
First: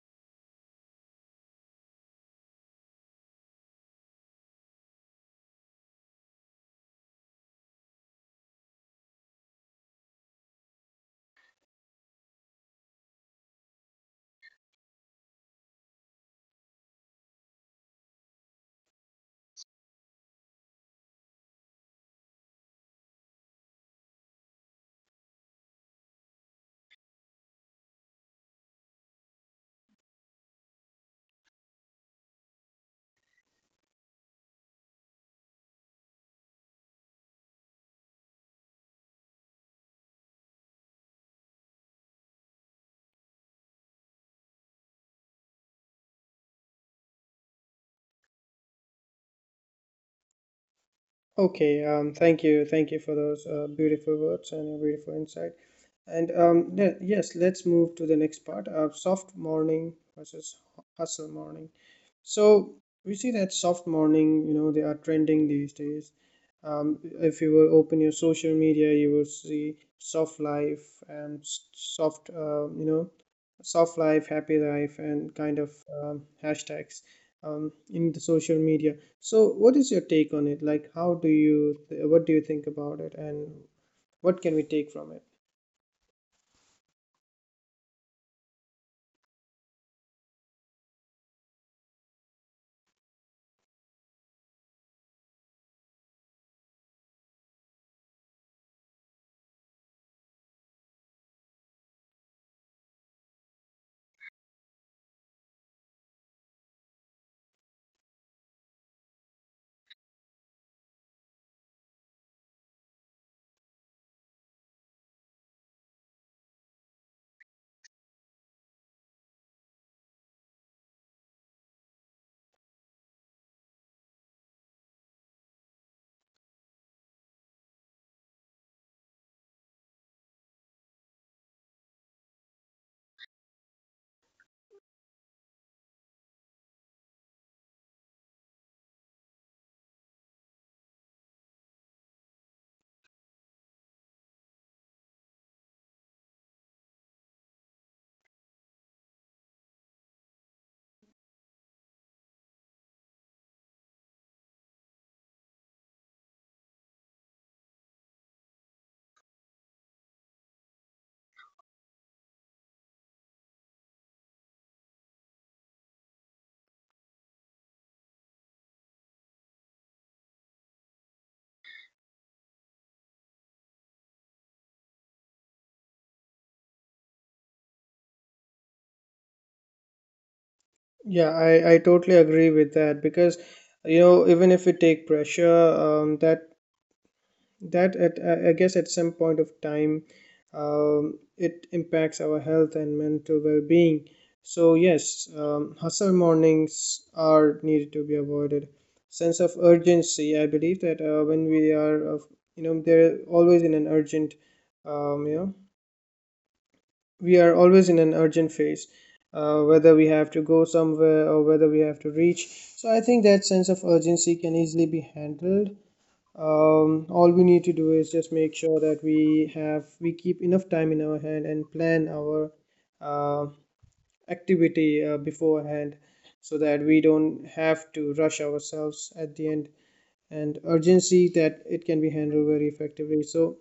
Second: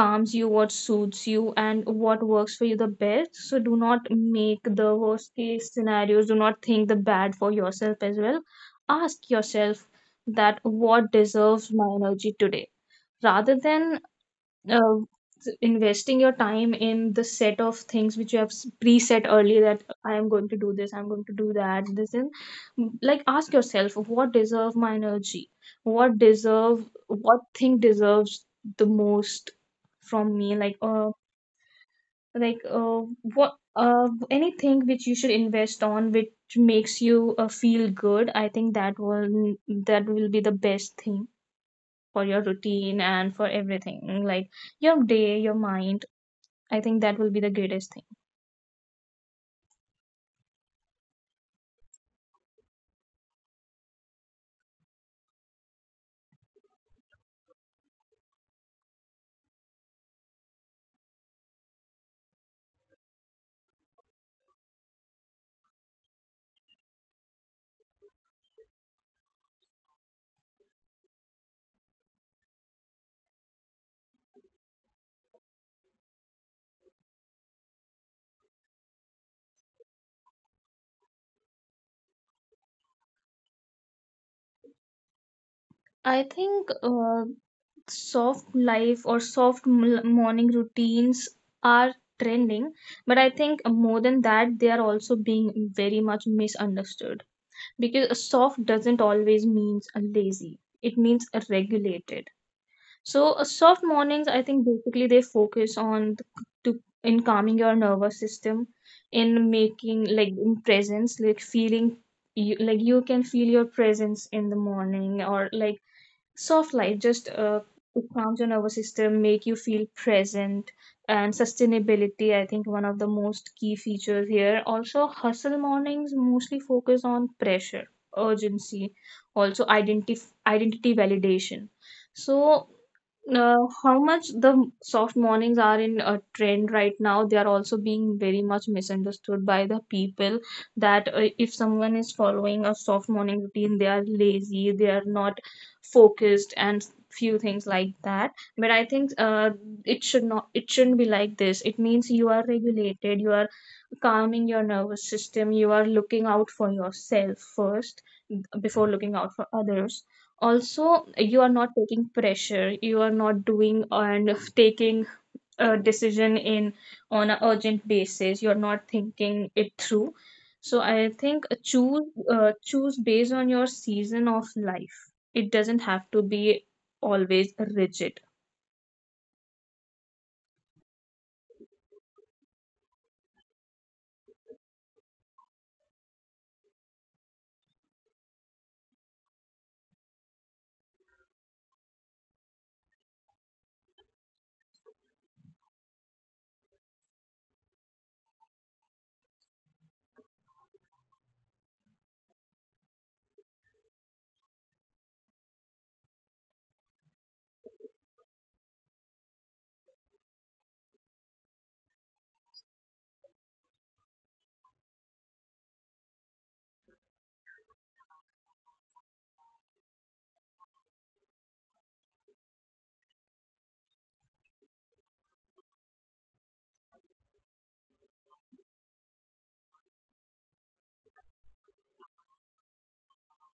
[SPEAKER 2] calms you, what suits you, and what works for you the best. So do not make the worst case scenarios, do not think the bad for yourself as well. Ask yourself that what deserves my energy today, rather than uh, investing your time in the set of things which you have preset earlier, that I am going to do this, I'm going to do that, this and, mm, like ask yourself what deserve my energy, what deserve, what thing deserves the most from me. Like like what anything which you should invest on which makes you feel good. I think that will, that will be the best thing for your routine and for everything, like your day, your mind. I think that will be the greatest thing.
[SPEAKER 1] Okay, thank you for those beautiful words and your beautiful insight. And yes, let's move to the next part. Soft morning versus hustle morning. So we see that soft morning, you know, they are trending these days. If you will open your social media, you will see soft life and soft life, happy life, and kind of hashtags in the social media. So what is your take on it? Like, how do you, what do you think about it, and what can we take from it?
[SPEAKER 2] I think soft life or morning routines are trending, but I think more than that, they are also being very much misunderstood because soft doesn't always means lazy. It means regulated. So, soft mornings, I think basically they focus on to in calming your nervous system, in making like in presence, like feeling you, like you can feel your presence in the morning, or like soft light just it calms your nervous system, make you feel present, and sustainability. I think one of the most key features here. Also, hustle mornings mostly focus on pressure, urgency, also identity validation. So, how much the soft mornings are in a trend right now, they are also being very much misunderstood by the people that if someone is following a soft morning routine, they are lazy, they are not focused, and few things like that. But I think it shouldn't be like this. It means you are regulated, you are calming your nervous system, you are looking out for yourself first before looking out for others. Also you are not taking pressure, you are not doing and taking a decision in on an urgent basis, you're not thinking it through. So I think choose choose based on your season of life. It doesn't have to be always rigid.
[SPEAKER 1] Yeah, I totally agree with that, because you know even if we take pressure, that that at I guess at some point of time it impacts our health and mental well-being. So yes, hustle mornings are needed to be avoided. Sense of urgency, I believe that when we are of you know they're always in an urgent, um, you know we are always in an urgent phase, whether we have to go somewhere or whether we have to reach. So I think that sense of urgency can easily be handled. All we need to do is just make sure that we keep enough time in our hand and plan our uh, activity beforehand, so that we don't have to rush ourselves at the end. And urgency, that it can be handled very effectively. So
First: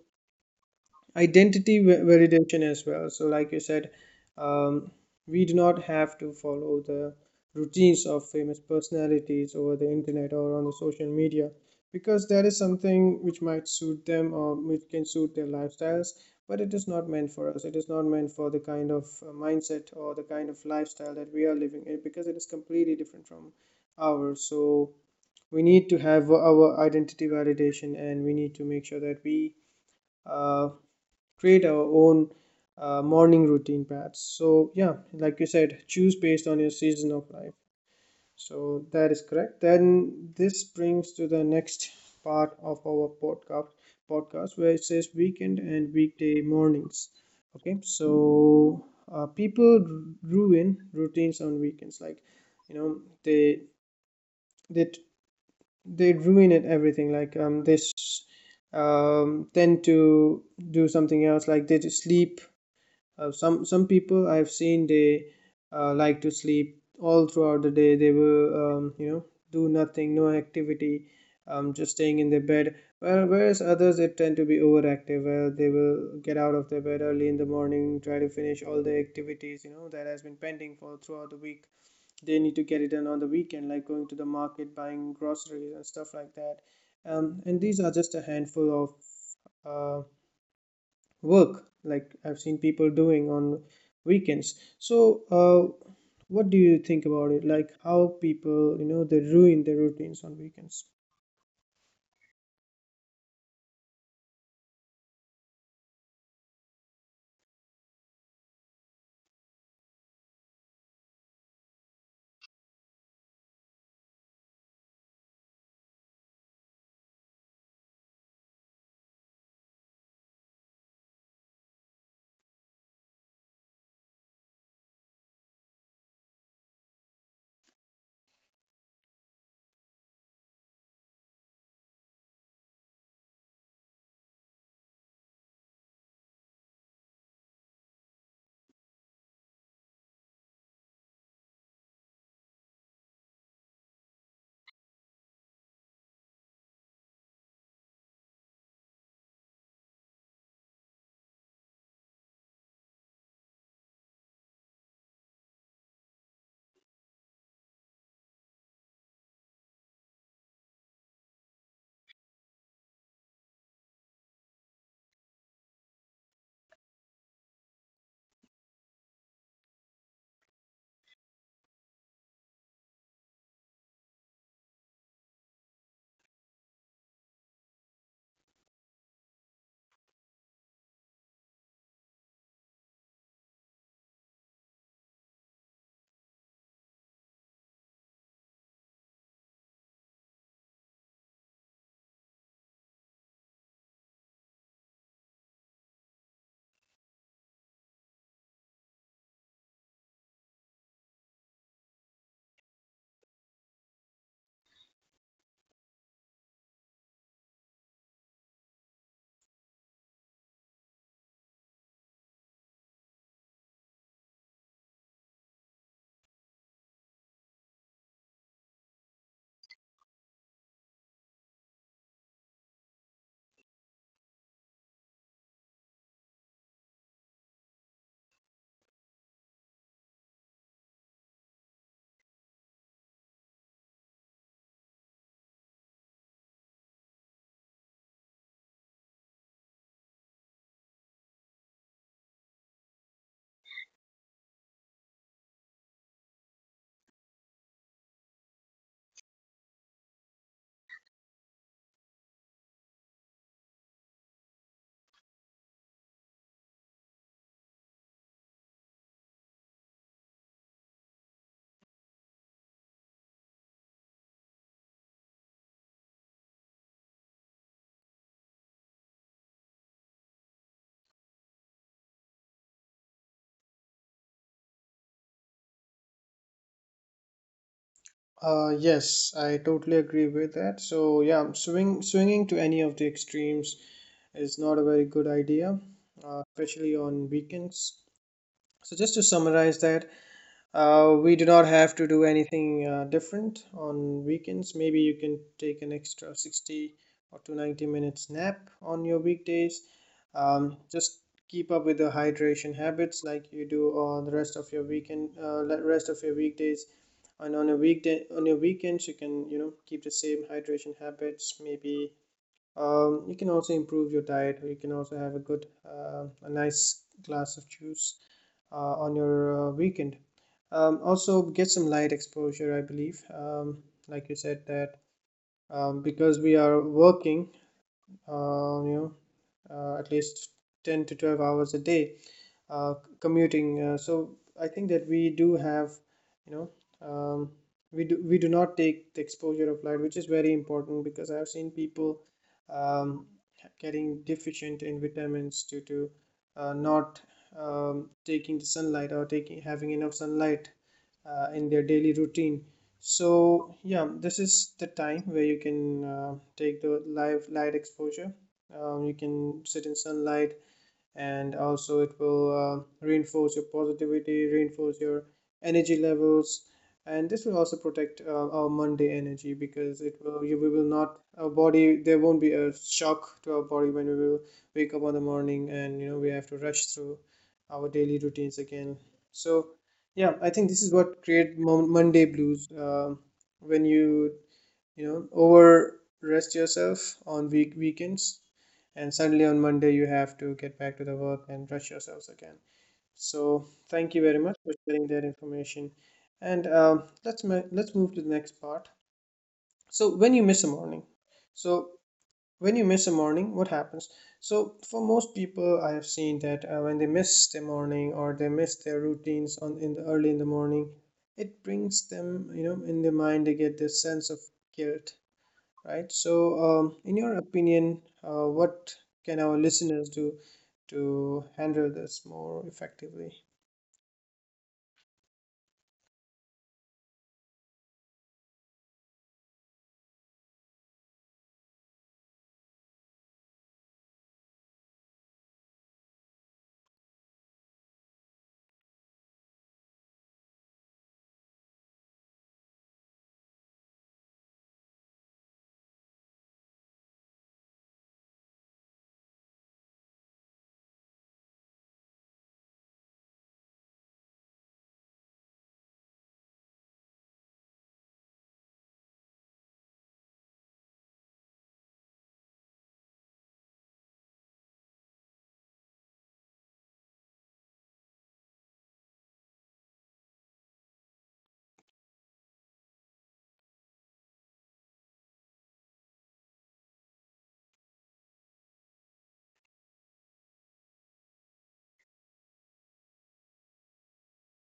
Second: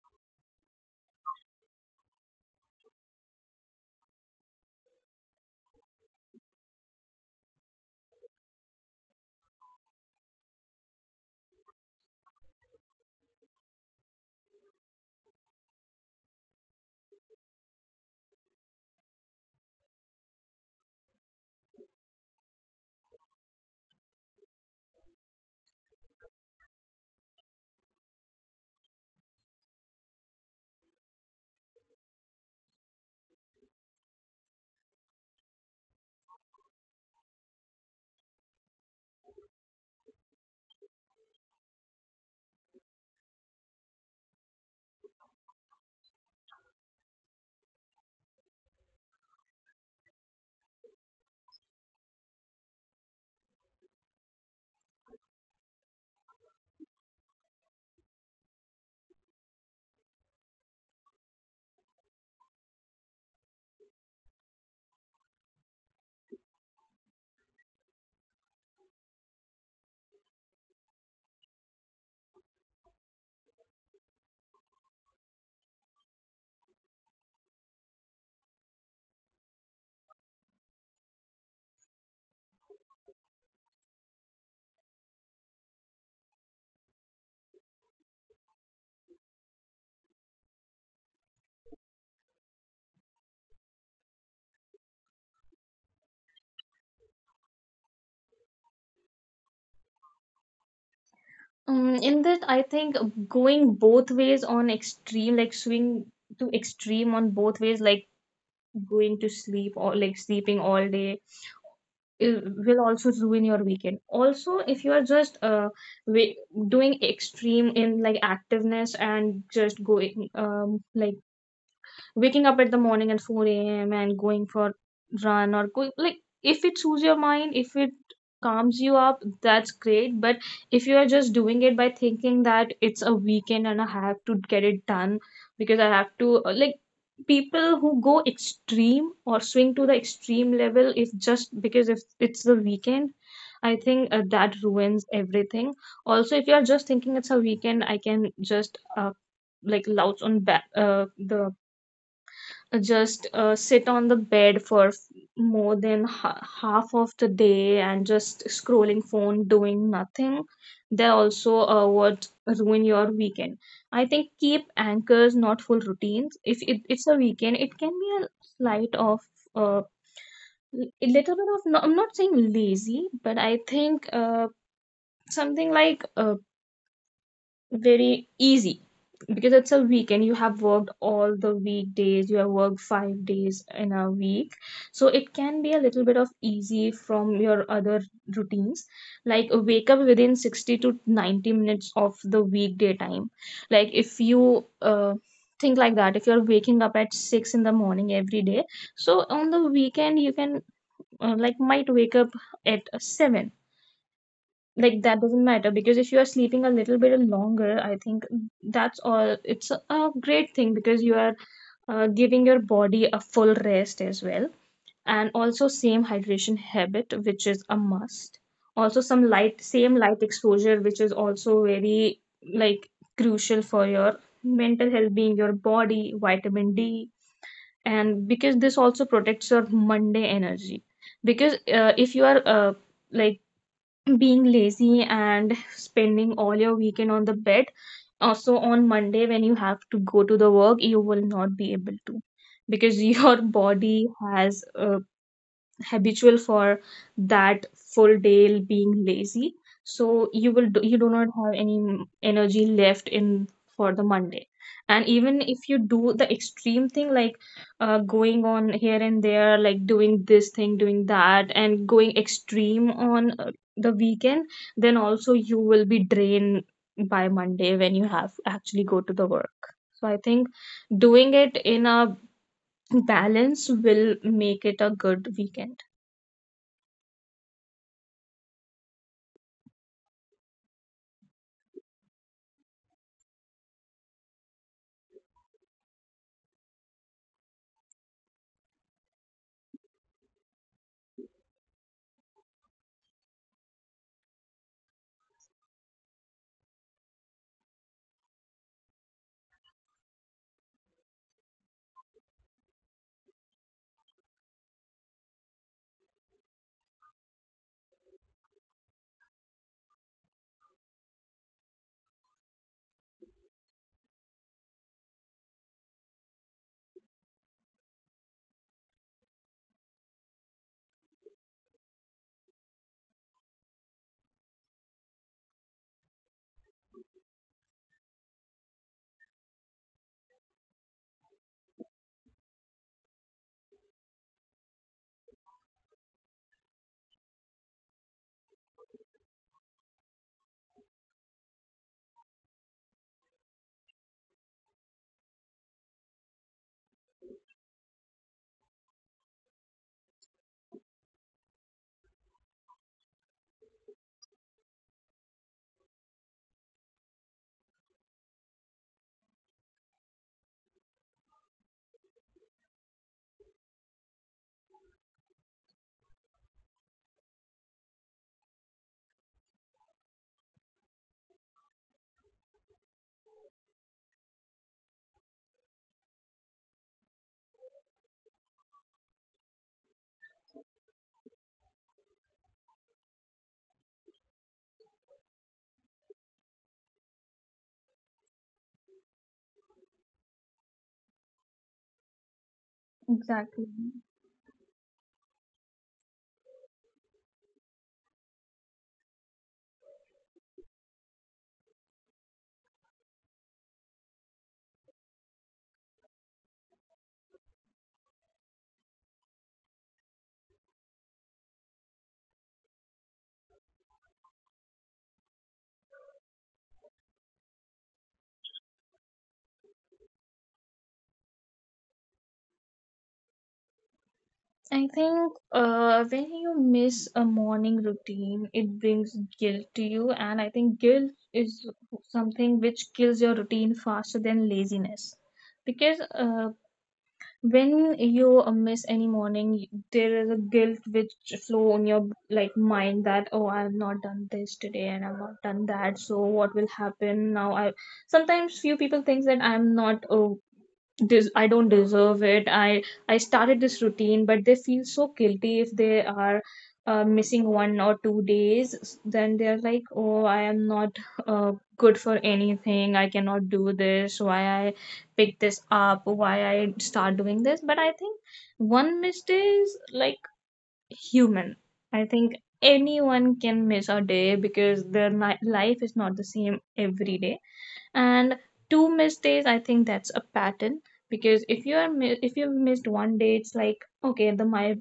[SPEAKER 1] identity validation as well. So, like you said, um, we do not have to follow the routines of famous personalities over the internet or on the social media, because that is something which might suit them or which can suit their lifestyles, but it is not meant for us. It is not meant for the kind of mindset or the kind of lifestyle that we are living in, because it is completely different from ours. So, we need to have our identity validation and we need to make sure that we uh, create our own morning routine perhaps. So yeah, like you said, choose based on your season of life. So that is correct. Then this brings to the next part of our podcast where it says weekend and weekday mornings. Okay, so people ruin routines on weekends. Like, you know, they t- they ruin it everything, like this tend to do something else, like they just sleep. Uh, some people I've seen, they like to sleep all throughout the day, they will, do nothing, no activity, just staying in their bed. Well, whereas others they tend to be overactive, where they will get out of their bed early in the morning, try to finish all the activities, you know, that has been pending for throughout the week. They need to get it done on the weekend, like going to the market, buying groceries and stuff like that. And these are just a handful of uh, work, like, I've seen people doing on weekends. So, what do you think about it? Like how people, you know, they ruin their routines on weekends.
[SPEAKER 2] In that I think going both ways on extreme, like swing to extreme on both ways, like going to sleep or like sleeping all day, it will also ruin your weekend. Also if you are just wa- doing extreme in like activeness and just going like waking up at the morning at 4 a.m. and going for run or going, like if it soothes your mind, if it calms you up, that's great. But if you are just doing it by thinking that it's a weekend and I have to get it done because I have to, like people who go extreme or swing to the extreme level if just because if it's the weekend, I think that ruins everything. Also if you are just thinking it's a weekend I can just, like louch on back, the just sit on the bed for more than half of the day and just scrolling phone doing nothing, they also would ruin your weekend. I think keep anchors, not full routines. If it's a weekend, it can be a slight of uh, a little bit of, no, I'm not saying lazy, but I think something like very easy, because it's a weekend. You have worked all the weekdays, you have worked 5 days in a week, so it can be a little bit of easy from your other routines. Like wake up within 60 to 90 minutes of the weekday time. Like if you think like that, if you're waking up at 6 in the morning every day, so on the weekend you can like might wake up at 7. Like that doesn't matter, because if you are sleeping a little bit longer, I think that's all, it's a great thing because you are giving your body a full rest as well. And also same hydration habit, which is a must. Also some light, same light exposure, which is also very like crucial for your mental health being your body, vitamin D. And because this also protects your Monday energy, because if you are like being lazy and spending all your weekend on the bed, also on Monday when you have to go to the work, you will not be able to, because your body has habitual for that full day being lazy. So you do not have any energy left in for the Monday. And even if you do the extreme thing, like going on here and there, like doing this thing doing that and going extreme on the weekend, then also you will be drained by Monday when you have actually go to the work. So I think doing it in a balance will make it a good weekend.
[SPEAKER 1] Yes, I totally agree with that. So yeah, swinging to any of the extremes is not a very good idea, especially on weekends. So just to summarize that, we do not have to do anything different on weekends. Maybe you can take an extra 60 or 290 minutes nap on your weekdays. Just keep up with the hydration habits like you do on the rest of your weekend, rest of your weekdays. And on your weekends, you can, you know, keep the same hydration habits. Maybe you can also improve your diet. You can also have a good, a nice glass of juice on your weekend. Also, get some light exposure, I believe. Like you said, that because we are working, uh, you know, at least 10 to 12 hours a day uh, commuting. So I think that we do have, you know, um, we do not take the exposure of light, which is very important, because I have seen people um, getting deficient in vitamins due to not taking the sunlight or taking having enough sunlight in their daily routine. So yeah, this is the time where you can take the live light exposure. You can sit in sunlight, and also it will reinforce your positivity, reinforce your energy levels. And this will also protect our Monday energy, because we will not, our body, there won't be a shock to our body when we will wake up on the morning and, you know, we have to rush through our daily routines again. So yeah, I think this is what create Monday blues, um, when you know, over rest yourself on weekends and suddenly on Monday you have to get back to the work and brush yourselves again.
[SPEAKER 2] Exactly.
[SPEAKER 1] So thank you very much for sharing that information. And let's move to the next part. So when you miss a morning, so when you miss a morning, what happens? So for most people, I have seen that when they miss their morning or they miss their routines on in the early in the morning, it brings them, you know, in their mind they get this sense of guilt, right? So, in your opinion, what can our listeners do to handle this more effectively?
[SPEAKER 2] I think when you miss a morning routine, it brings guilt to you. And I think guilt is something which kills your routine faster than laziness. Because when you miss any morning, there is a guilt which flow on your like mind that, oh, I've not done this today and I've not done that. So what will happen now? I sometimes, few people think that I'm not I don't deserve it. I started this routine, but they feel so guilty if they are missing 1 or 2 days. Then they're like, "Oh, I am not good for anything. I cannot do this. Why I pick this up? Why I start doing this?" But I think one miss day is like human. I think anyone can miss a day, because their life is not the same every day. And two missed days, I think that's a pattern. Because if you are if you've missed 1 day, it's like, okay, the my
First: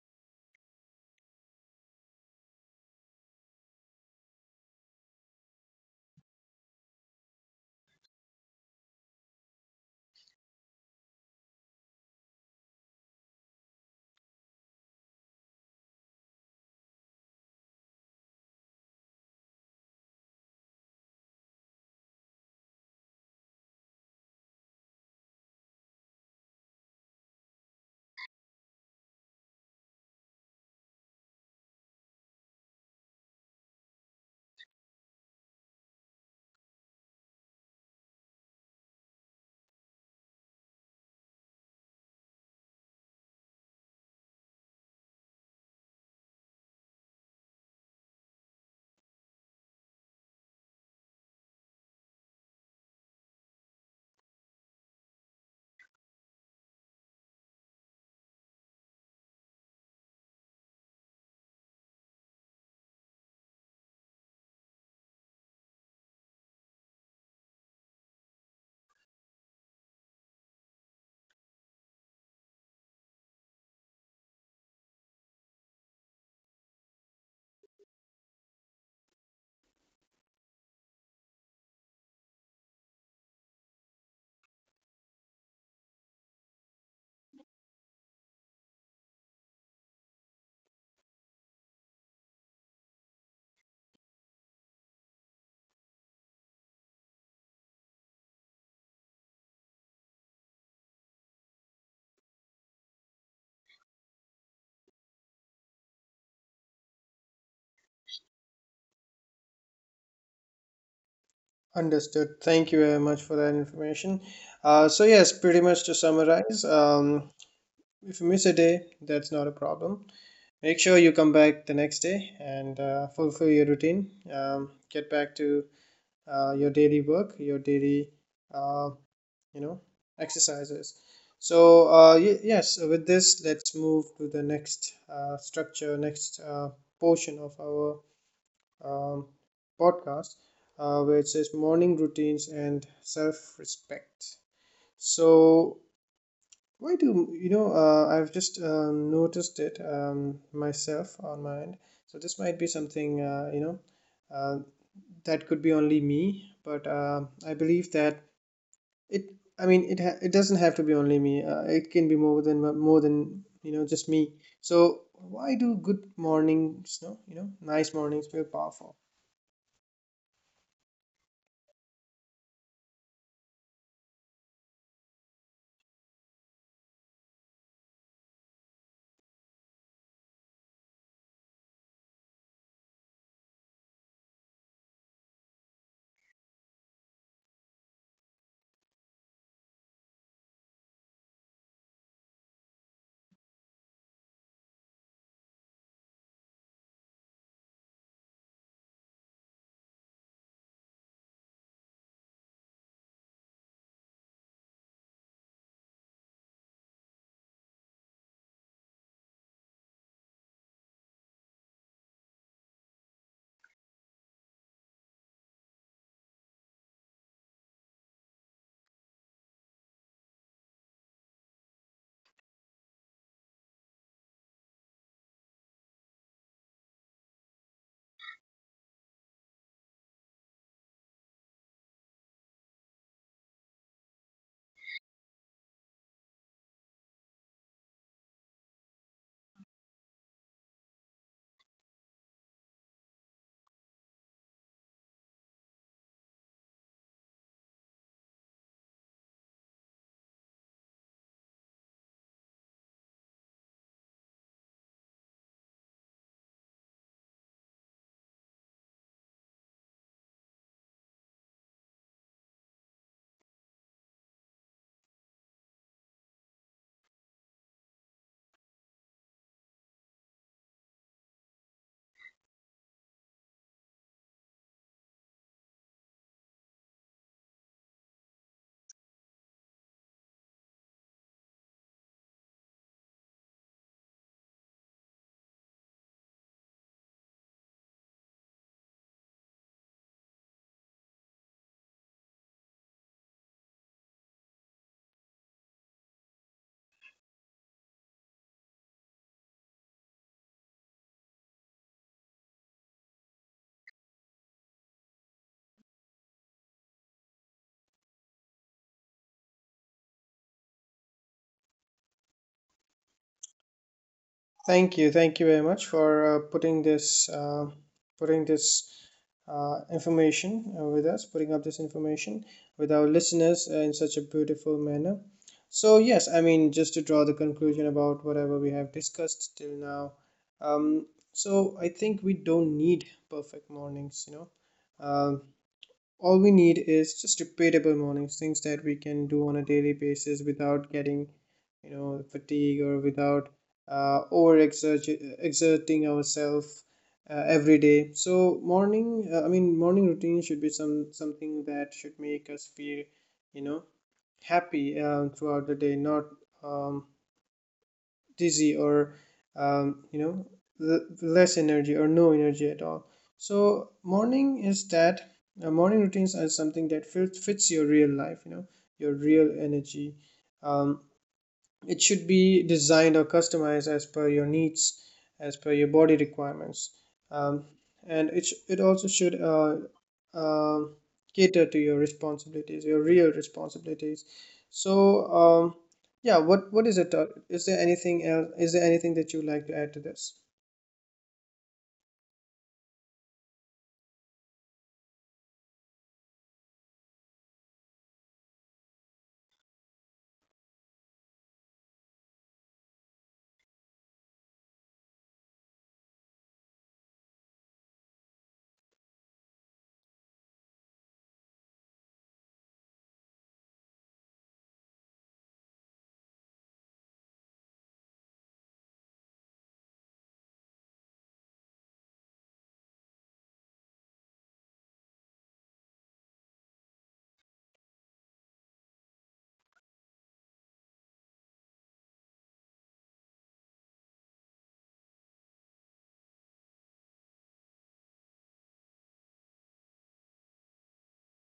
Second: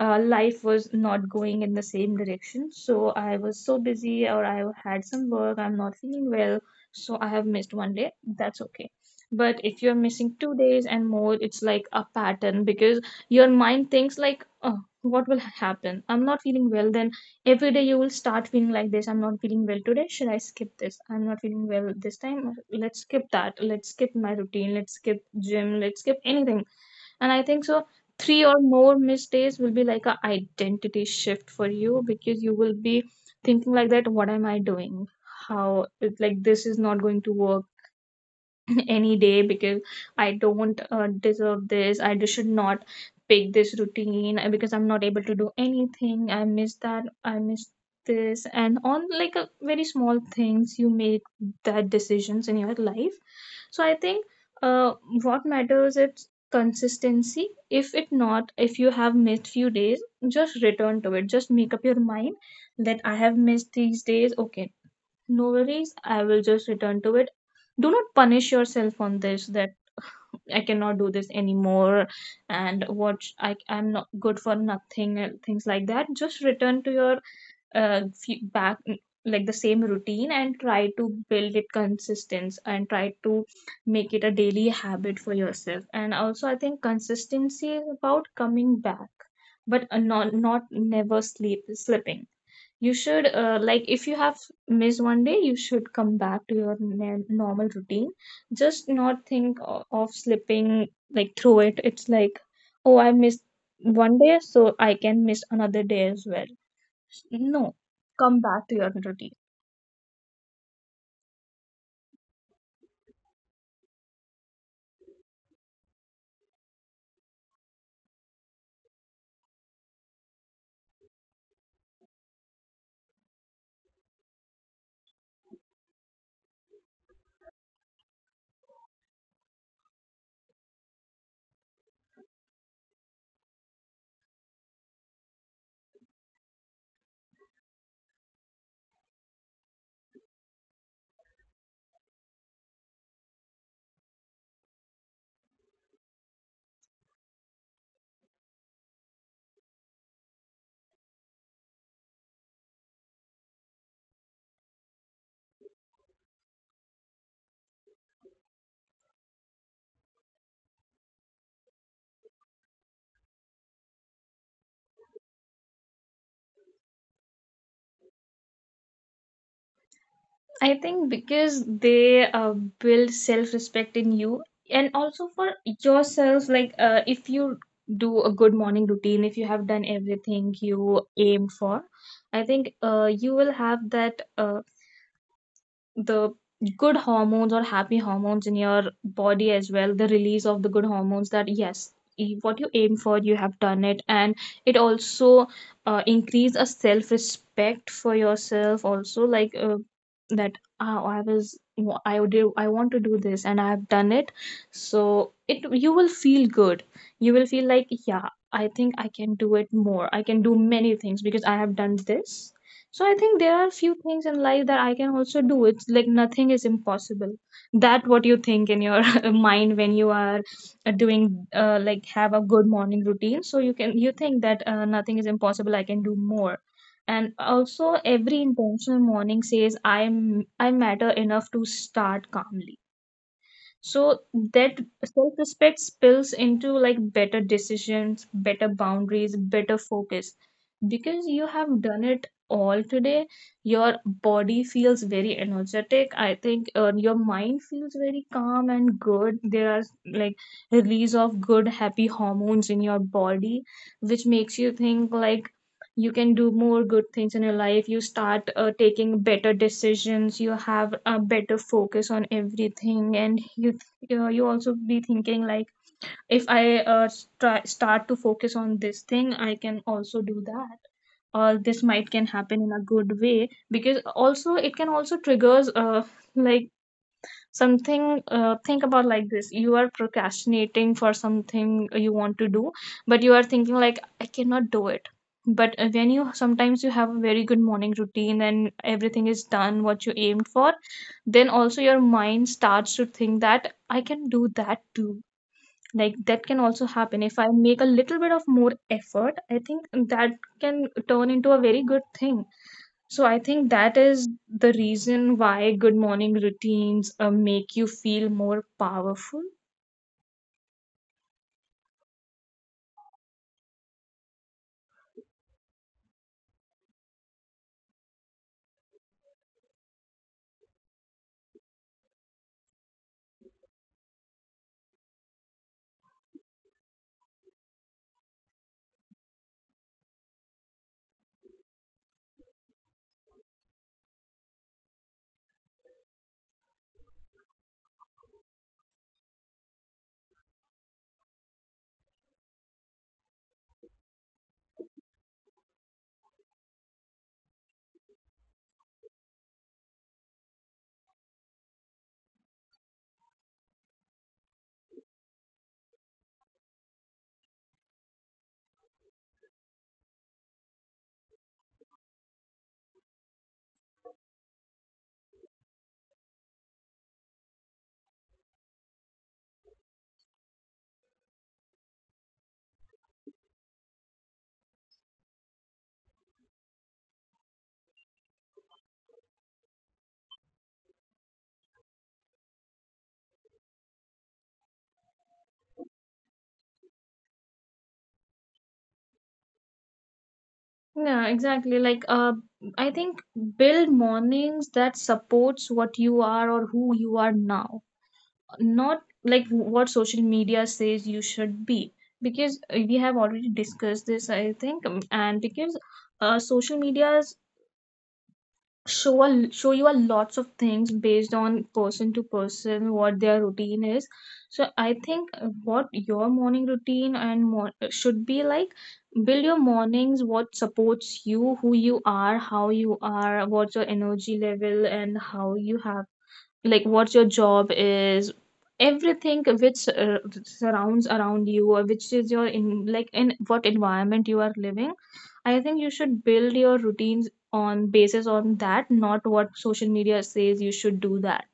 [SPEAKER 2] life was not going in the same direction. So I was so busy, or I had some work, I'm not feeling well, so I have missed 1 day. That's okay. But if you're missing 2 days and more, it's like a pattern because your mind thinks like, oh, what will happen? I'm not feeling well. Then every day you will start feeling like this. I'm not feeling well today. Should I skip this? I'm not feeling well this time. Let's skip that. Let's skip my routine. Let's skip gym. Let's skip anything. And I think so, three or more missed days will be like a identity shift for you, because you will be thinking like that, what am I doing? How it, like this is not going to work any day, because I don't deserve this. I just should not pick this routine, because I'm not able to do anything. I miss that, I miss this, and on like a very small things you make that decisions in your life. So I think uh, what matters is consistency. If it not, if you have missed few days, just return to it. Just make up your mind that I have missed these days. Okay, no worries. I will just return to it. Do not punish yourself on this that I cannot do this anymore and I'm not good for nothing and things like that. Just return to your few back like the same routine and try to build it consistent and try to make it a daily habit for yourself. And also I think consistency is about coming back, but not never sleep slipping. You should like if you have missed 1 day, you should come back to your normal routine, just not think of slipping like through it. It's like, oh, I missed 1 day, so I can miss another day as well. No, come back to your routine.
[SPEAKER 1] Understood. Thank you very much for that information. So, yes, pretty much to summarize, if you miss a day, that's not a problem. Make sure you come back the next day and fulfill your routine. Get back to your daily work, your daily uh, you know exercises. So yes, with this let's move to the next structure, next portion of our um, podcast, where it says morning routines and self-respect. So why do I've just noticed it myself on my end. So this might be something uh, that could be only me, but I believe that it, I mean, it doesn't have to be only me. It can be more than just me. So why do good mornings, no, you know, nice mornings feel powerful?
[SPEAKER 2] I think because they build self respect in you and also for yourself. Like, if you do a good morning routine, if you have done everything you aim for, I think you will have that. The good hormones or happy hormones in your body as well, the release of the good hormones, that yes, what you aim for you have done it. And it also increase a self respect for yourself also, like that, oh, I want to do this and I have done it. So it, you will feel good. You will feel like, yeah, I think I can do it more, I can do many things because I have done this. So I think there are few things in life that I can also do. It's like nothing is impossible. That what you think in your mind when you are doing like have a good morning routine. So you think that nothing is impossible. I can do more. And also every intentional morning says I matter enough to start calmly so that self-respect spills into, like, better decisions, better boundaries, better focus. Because you have done it all today, your body feels very energetic. I think your mind feels very calm and good. There are, like, release of good happy hormones in your body, which makes you think like you can do more good things in your life. You start taking better decisions, you have a better focus on everything, and you you also be thinking like if i start to focus on this thing, I can also do that, or this might can happen in a good way. Because also it can also triggers like something. Think about like this: you are procrastinating for something you want to do, but you are thinking like I cannot do it. But when you sometimes you have a very good morning routine and everything is done what you aimed for, then also your mind starts to think that I can do that too, like that can also happen if I make a little bit of more effort. I think that can turn into a very good thing. So I think that is the reason why good morning routines make you feel more powerful.
[SPEAKER 1] Thank you very much for putting this putting this information with us, putting up this information with our listeners in such a beautiful manner. So yes, I mean, just to draw the conclusion about whatever we have discussed till now. So I think we don't need perfect mornings. You know, um, all we need is just repeatable mornings, things that we can do on a daily basis without getting, you know, fatigue or without over exerting ourselves every day. So morning, I mean, morning routine should be some something that should make us feel, you know, happy throughout the day, not um, dizzy or you know, less energy or no energy at all. So morning is that, morning routines are something that fits your real life, you know, your real energy. Um, it should be designed or customized as per your needs, as per your body requirements, um, and it also should uh, cater to your responsibilities, your real responsibilities. So um, yeah, what is it, is there anything else, is there anything that you would like to add to this?
[SPEAKER 2] Yeah, exactly. I think build mornings that supports what you are or who you are now, not like what social media says you should be. Because we have already discussed this, I think, and because social media show you a lots of things based on person to person what their routine is. So I think what your morning routine should be like, build your mornings what supports you, who you are, how you are, what's your energy level, and how you have, like, what your job is, everything which surrounds around you, or which is your, in like in what environment you are living. I think you should build your routines on basis on that, not what social media says you should do that.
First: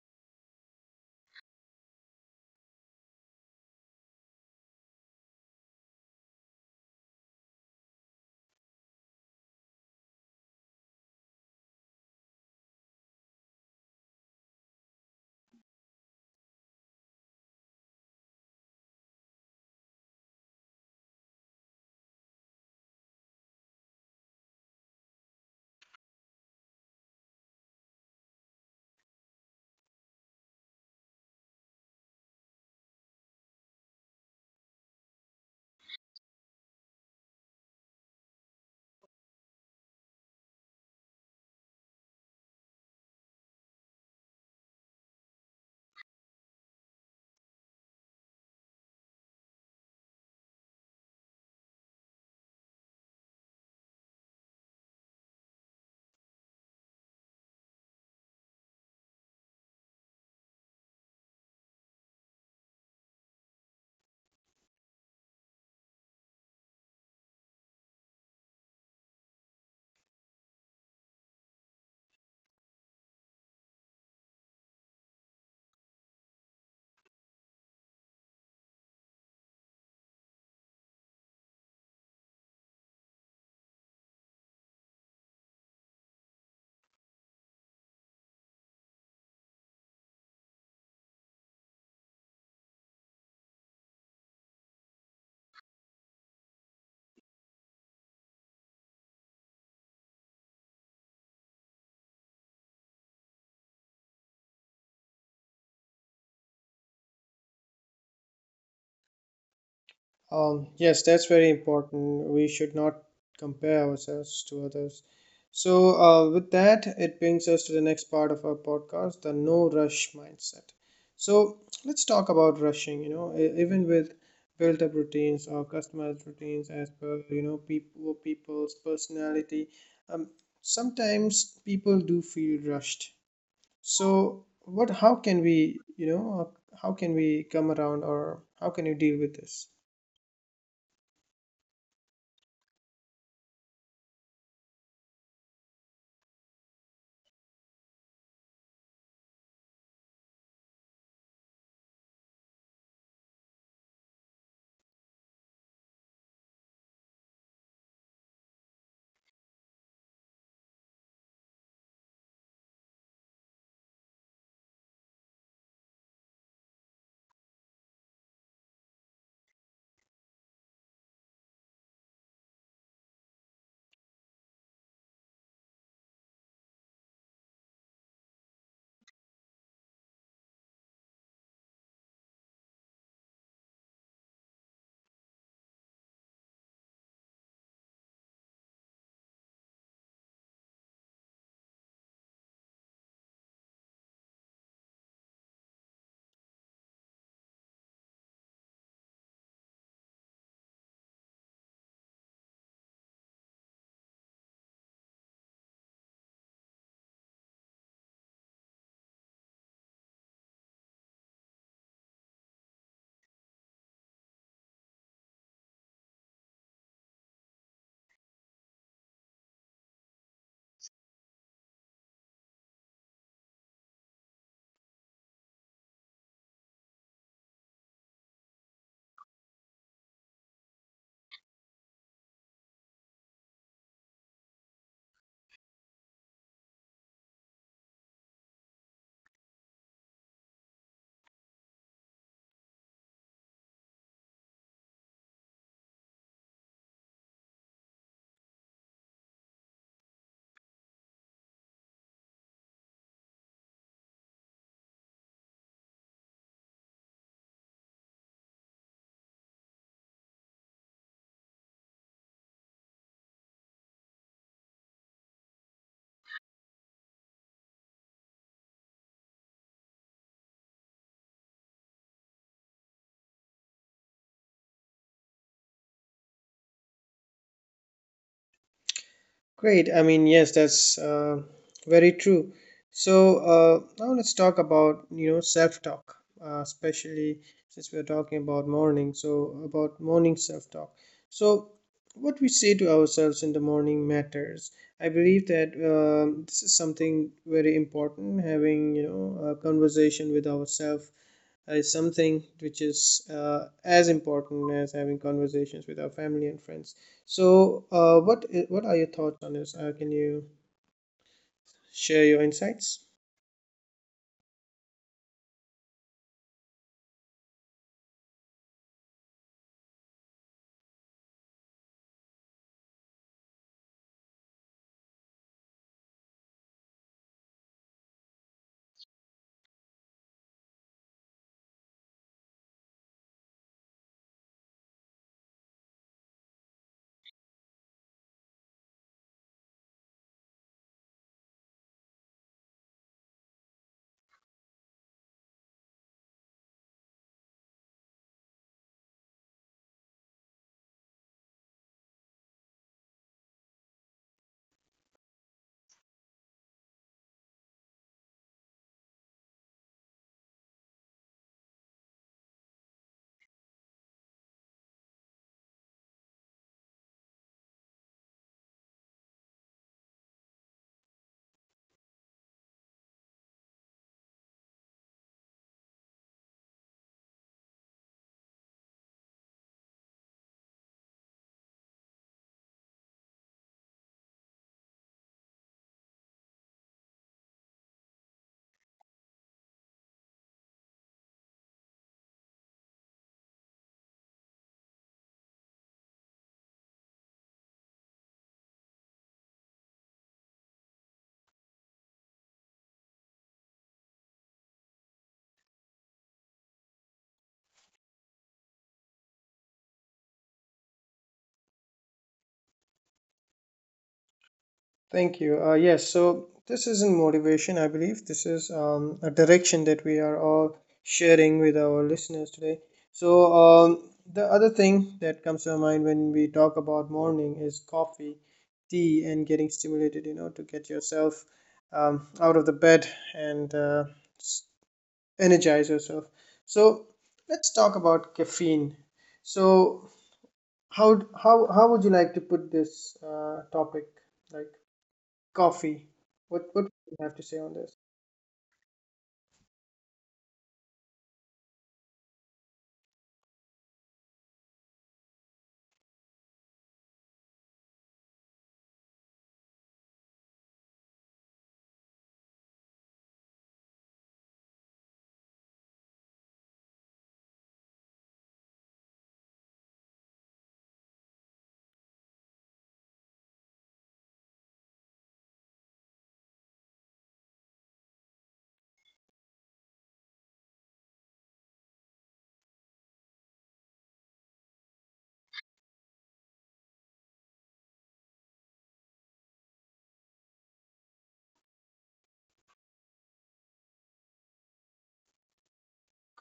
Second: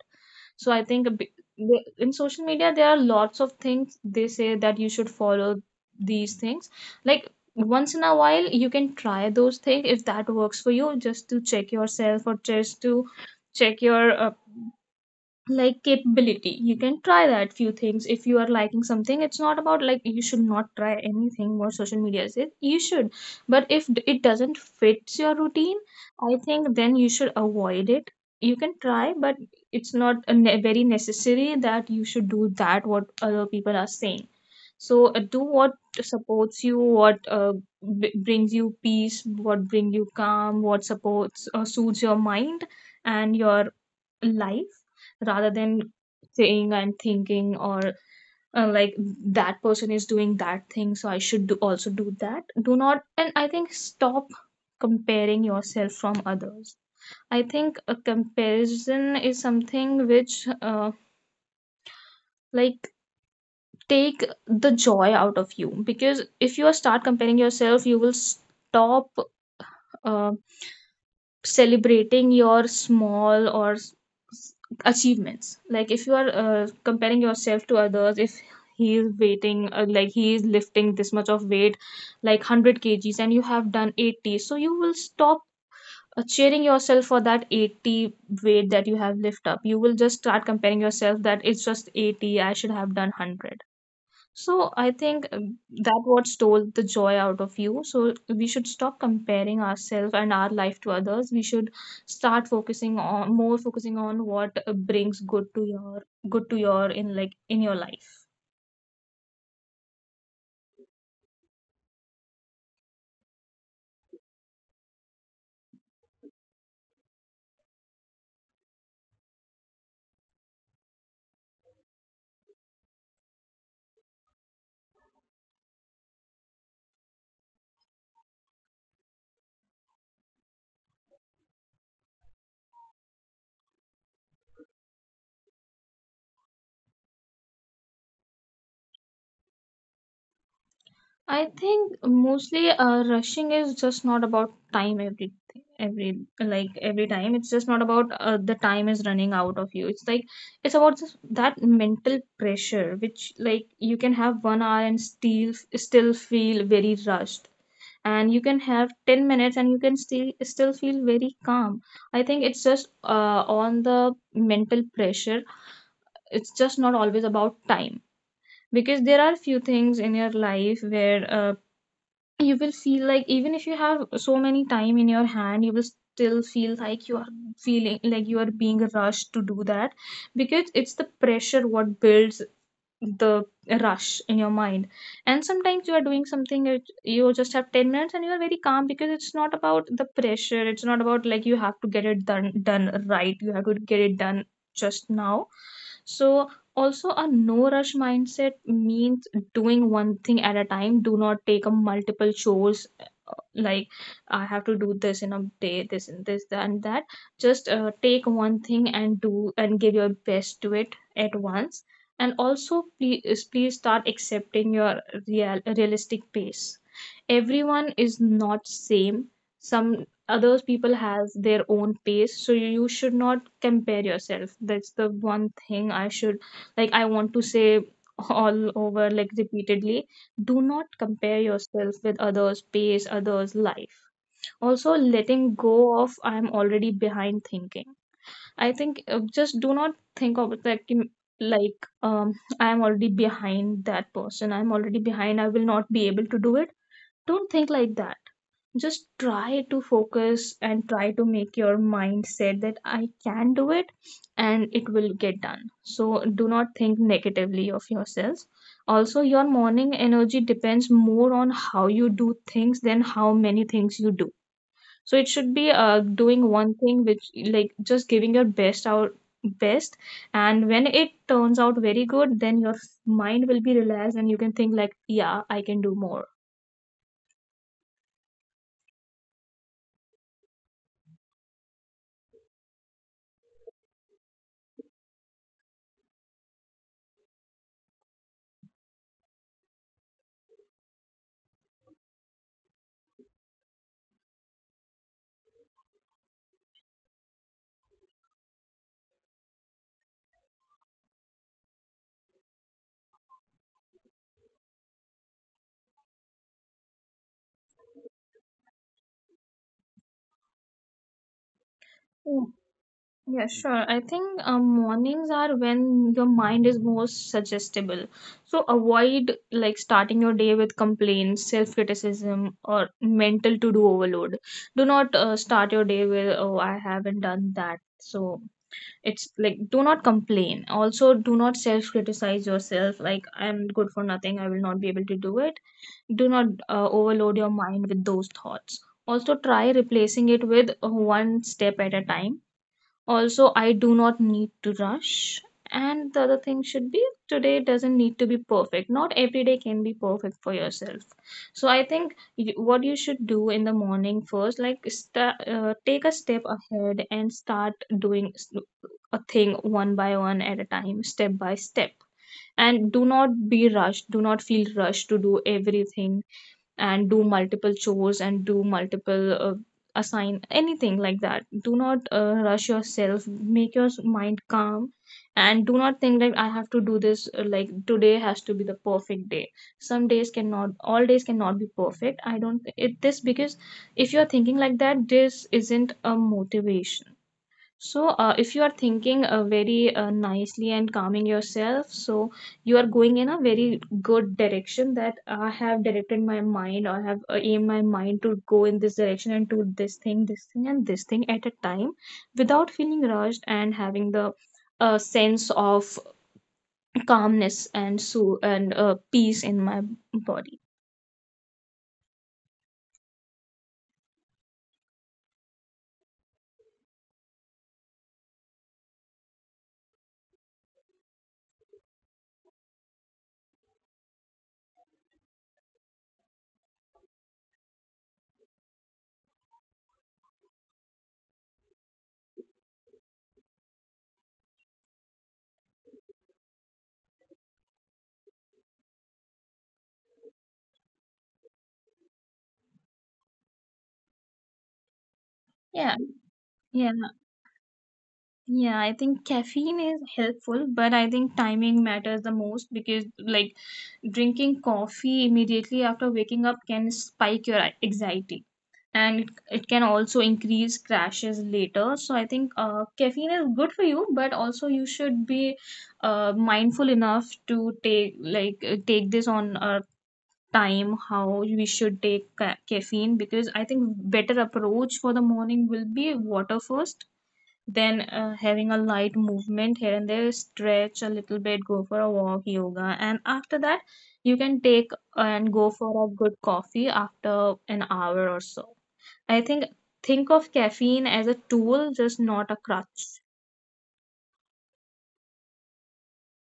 [SPEAKER 2] So I think a bi- the- In social media there are lots of things they say that you should follow these things. Like, once in a while, you can try those things if that works for you, just to check yourself or just to check your capability. You can try that few things if you are liking something. It's not about like you should not try anything what social media says you should. But if d- it doesn't fits your routine, I think then you should avoid it. You can try, but it's not a very necessary that you should do that what other people are saying. So do what supports you, what brings you peace, what brings you calm, what supports, suits your mind and your life, rather than saying and thinking, or uh, like that person is doing that thing, so I should also do that. Do not. And I think stop comparing yourself from others. I think a comparison is something which like take the joy out of you, because if you start comparing yourself, you will stop uh, celebrating your small achievements. Like, if you are comparing yourself to others, if he is waiting, he is lifting this much of weight, like 100 kgs, and you have done 80, so you will stop cheering yourself for that 80 weight that you have lift up. You will just start comparing yourself that it's just 80, I should have done 100. So I think that what stole the joy out of you. So we should stop comparing ourselves and our life to others. We should start focusing on, more focusing on what brings good to your, good to your, in like in your life.
[SPEAKER 1] Yes, that's very important. We should not compare ourselves to others. So, with that, it brings us to the next part of our podcast, the no rush mindset. So let's talk about rushing. You know, even with built up routines or customized routines as per, you know, people, people's personality, um, sometimes people do feel rushed. So what, how can we, you know, how can we come around or how can you deal with this?
[SPEAKER 2] I think mostly rushing is just not about time. Every, like, every time it's just not about the time is running out of you. It's like, it's about this, that mental pressure, which like you can have 1 hour and still feel very rushed, and you can have 10 minutes and you can still feel very calm. I think it's just on the mental pressure. It's just not always about time, because there are few things in your life where you will feel like even if you have so many time in your hand, you will still feel like you are feeling like you are being rushed to do that, because it's the pressure what builds the rush in your mind. And sometimes you are doing something, you just have 10 minutes and you are very calm, because it's not about the pressure. It's not about like you have to get it done right. You have to get it done just now. So also a no rush mindset means doing one thing at a time. Do not take up multiple chores. Like, I have to do this in a day, this and this, and that. Just take one thing and do and give your best to it at once. And also, please start accepting your realistic pace. Everyone is not same. Some others people has their own pace, so you should not compare yourself. That's the one thing I should, like, I want to say all over, like, repeatedly: do not compare yourself with others pace, others life. Also letting go of I'm already behind thinking. I think just do not think of it like like um, I am already behind that person. I'm already behind. I will not be able to do it. Don't think like that. Just try to focus and try to make your mindset that I can do it and it will get done. So do not think negatively of yourself. Also, your morning energy depends more on how you do things than how many things you do. So it should be doing one thing which, like, just giving your best, and when it turns out very good, then your mind will be relaxed and you can think like, yeah, I can do more.
[SPEAKER 1] Great. I mean, yes, that's very true. So now let's talk about, you know, self-talk, especially since we're talking about morning. So about morning self-talk. So what we say to ourselves in the morning matters. I believe that, this is something very important. Having, you know, a conversation with ourselves is something which is as important as having conversations with our family and friends. So, what what are your thoughts on this? Can you share your
[SPEAKER 2] Mm,
[SPEAKER 1] insights?
[SPEAKER 2] yeah, sure. I think mornings are when your mind is most suggestible. So avoid, like, starting your day with complaints, self-criticism, or mental to-do overload. Do not start your day with, oh, I haven't done that. So it's like do not complain, also do not self criticize yourself, like I'm good for nothing, I will not be able to do it. Do not overload your mind with those thoughts. Also try replacing it with one step at a time. Also, I do not need to rush. And the other thing should be today doesn't need to be perfect. Not every day can be perfect for yourself. So I think you, what you should do in the morning first, like sta take a step ahead and start doing a thing one by one at a time, step by step. And do not be rushed. Do not feel rushed to do everything and do multiple chores and do multiple assign anything like that. Do not rush yourself, make your mind calm. And do not think like I have to do this, today has to be the perfect day. Some days cannot All days cannot be perfect. I don't it this, because if you're thinking like that, this isn't a motivation. So, if you are thinking very nicely and calming yourself, so you are going in a very good direction, that I have directed my mind, or have aimed my mind to go in this direction and do this thing, and this thing at a time, without feeling rushed and having the sense of calmness and so and peace in my body.
[SPEAKER 1] Thank you. Yes, so this isn't motivation, I believe. This is a direction that we are all sharing with our listeners today. So, the other thing that comes to my mind when we talk about morning is coffee, tea, and getting stimulated, you know, to get yourself out of the bed and s- energize yourself. So let's talk about caffeine. So how would you like to put this topic? Like,
[SPEAKER 2] Yeah,
[SPEAKER 1] coffee. What
[SPEAKER 2] yeah,
[SPEAKER 1] do you have to say on this?
[SPEAKER 2] yeah, I think caffeine is helpful, but I think timing matters the most, because, like, drinking coffee immediately after waking up can spike your anxiety, and it can also increase crashes later. So I think caffeine is good for you, but also you should be mindful enough to take, like, take this on a time, how we should take caffeine. Because I think better approach for the morning will be water first, then having a light movement here and there, stretch a little bit, go for a walk, yoga, and after that, you can take and go for a good coffee after an hour or so. I think of caffeine as a tool, just not a crutch.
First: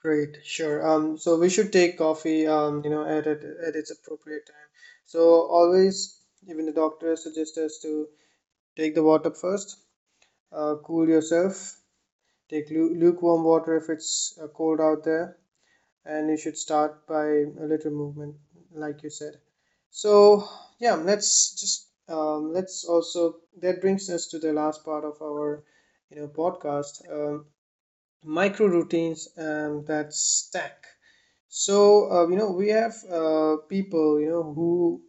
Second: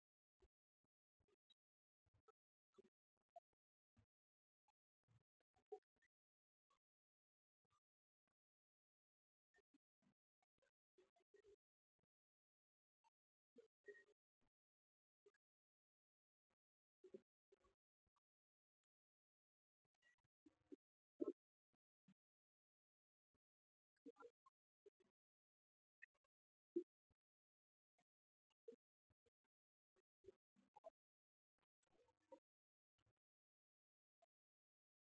[SPEAKER 1] Great, sure. So we should take coffee, you know, at its appropriate time. So always, even the doctor suggests us to take the water first. Cool yourself. Take lukewarm water if it's cold out there, and you should start by a little movement, like you said. So yeah, let's just, let's also, that brings us to the last part of our, you know, podcast. Micro routines that stack. So you know, we have people, you know, who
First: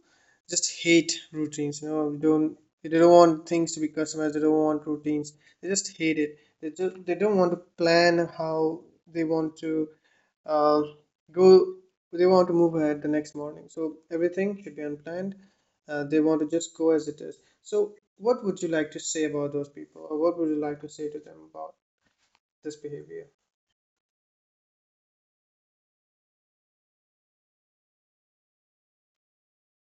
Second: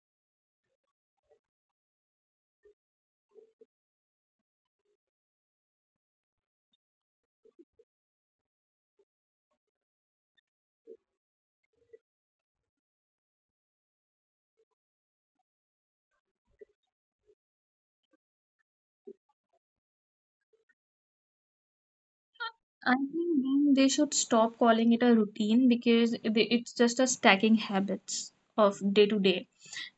[SPEAKER 1] just hate routines. You know, we don't they don't want things to be customized. They don't want routines. They just hate it. They don't want to plan how they want to uh, go. They want to move ahead the next morning. So everything should be unplanned. They want to just go as it is. So what would you like to say about those people, or what would you like to say to them about this
[SPEAKER 2] I
[SPEAKER 1] behavior?
[SPEAKER 2] think then they should stop calling it a routine, because it's just a stacking habits of day to day.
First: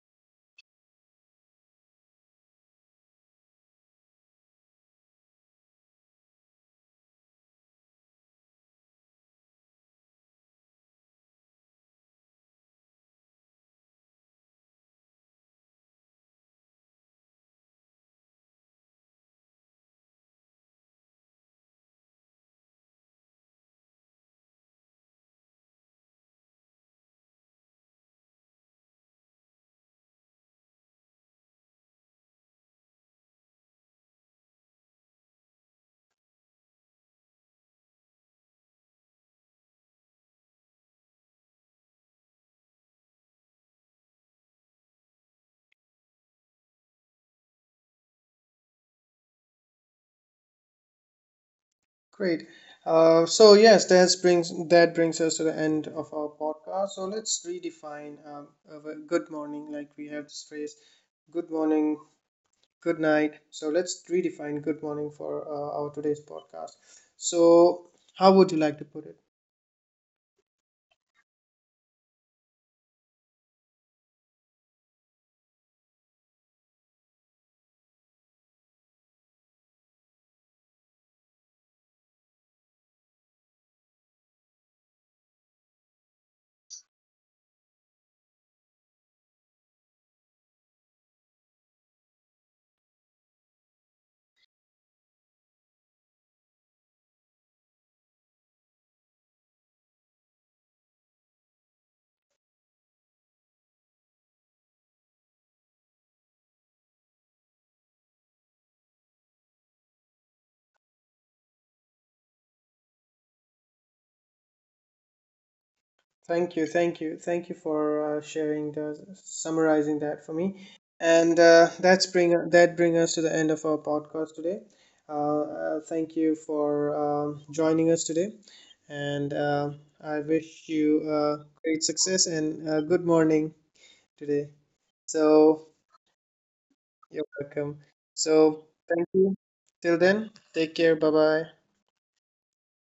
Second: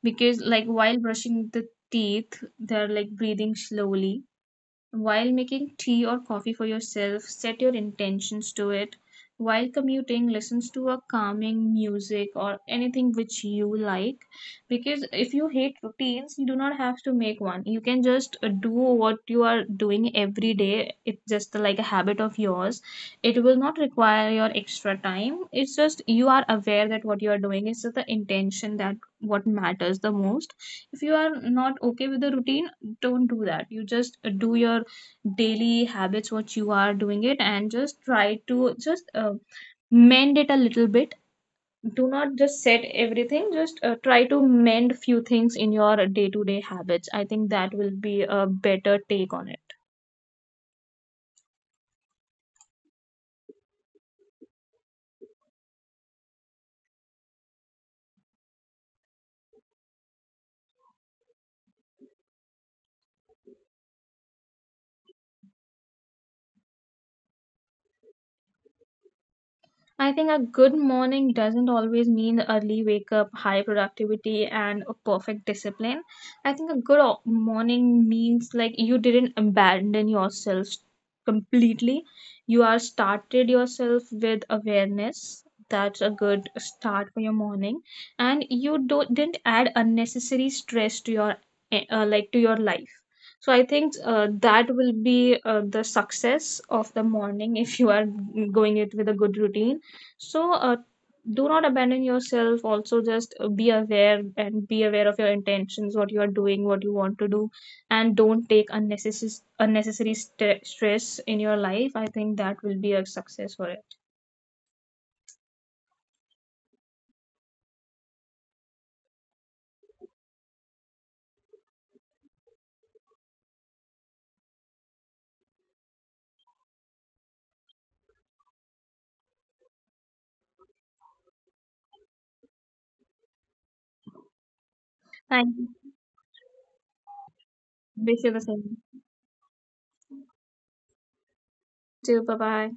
[SPEAKER 2] Because, like, while brushing the teeth, they're like breathing slowly. While making tea or coffee for yourself, set your intentions to it. While commuting, listen to a calming music or anything which you like. Because if you hate routines, you do not have to make one. You can just do what you are doing every day. It's just like a habit of yours. It will not require your extra time. It's just you are aware that what you are doing is the intention that what matters the most. If you are not okay with the routine, don't do that. You just do your daily habits what you are doing it, and just try to just mend it a little bit. Do not just set everything, just try to mend few things in your day to day habits. I think that will be a better take on it.
[SPEAKER 1] Great. So yes, that brings us to the end of our podcast. So let's redefine, of a good morning. Like, we have this phrase, good morning, good night. So let's redefine good morning for our today's podcast. So how would you like to put it?
[SPEAKER 2] I think a good morning doesn't always mean early wake up, high productivity, and a perfect discipline. I think a good morning means like you didn't abandon yourself completely. You are started yourself with awareness. That's a good start for your morning, and you don't didn't add unnecessary stress to your to your life. So I think that will be the success of the morning if you are going it with a good routine. So, do not abandon yourself. Also, just be aware, and be aware of your intentions, what you are doing, what you want to do, and don't take unnecessary stress in your life. I think that will be a success for it.
[SPEAKER 1] Thank you, thank you, thank you for sharing the summarizing that for me. And that bring us to the end of our podcast today. Thank you for joining us today, and I wish you great success and good morning today.
[SPEAKER 2] Thank
[SPEAKER 1] So
[SPEAKER 2] you.
[SPEAKER 1] you're welcome.
[SPEAKER 2] Wish you the
[SPEAKER 1] So
[SPEAKER 2] same.
[SPEAKER 1] thank you. Till then, take care. Bye bye.
[SPEAKER 2] Too. Bye bye.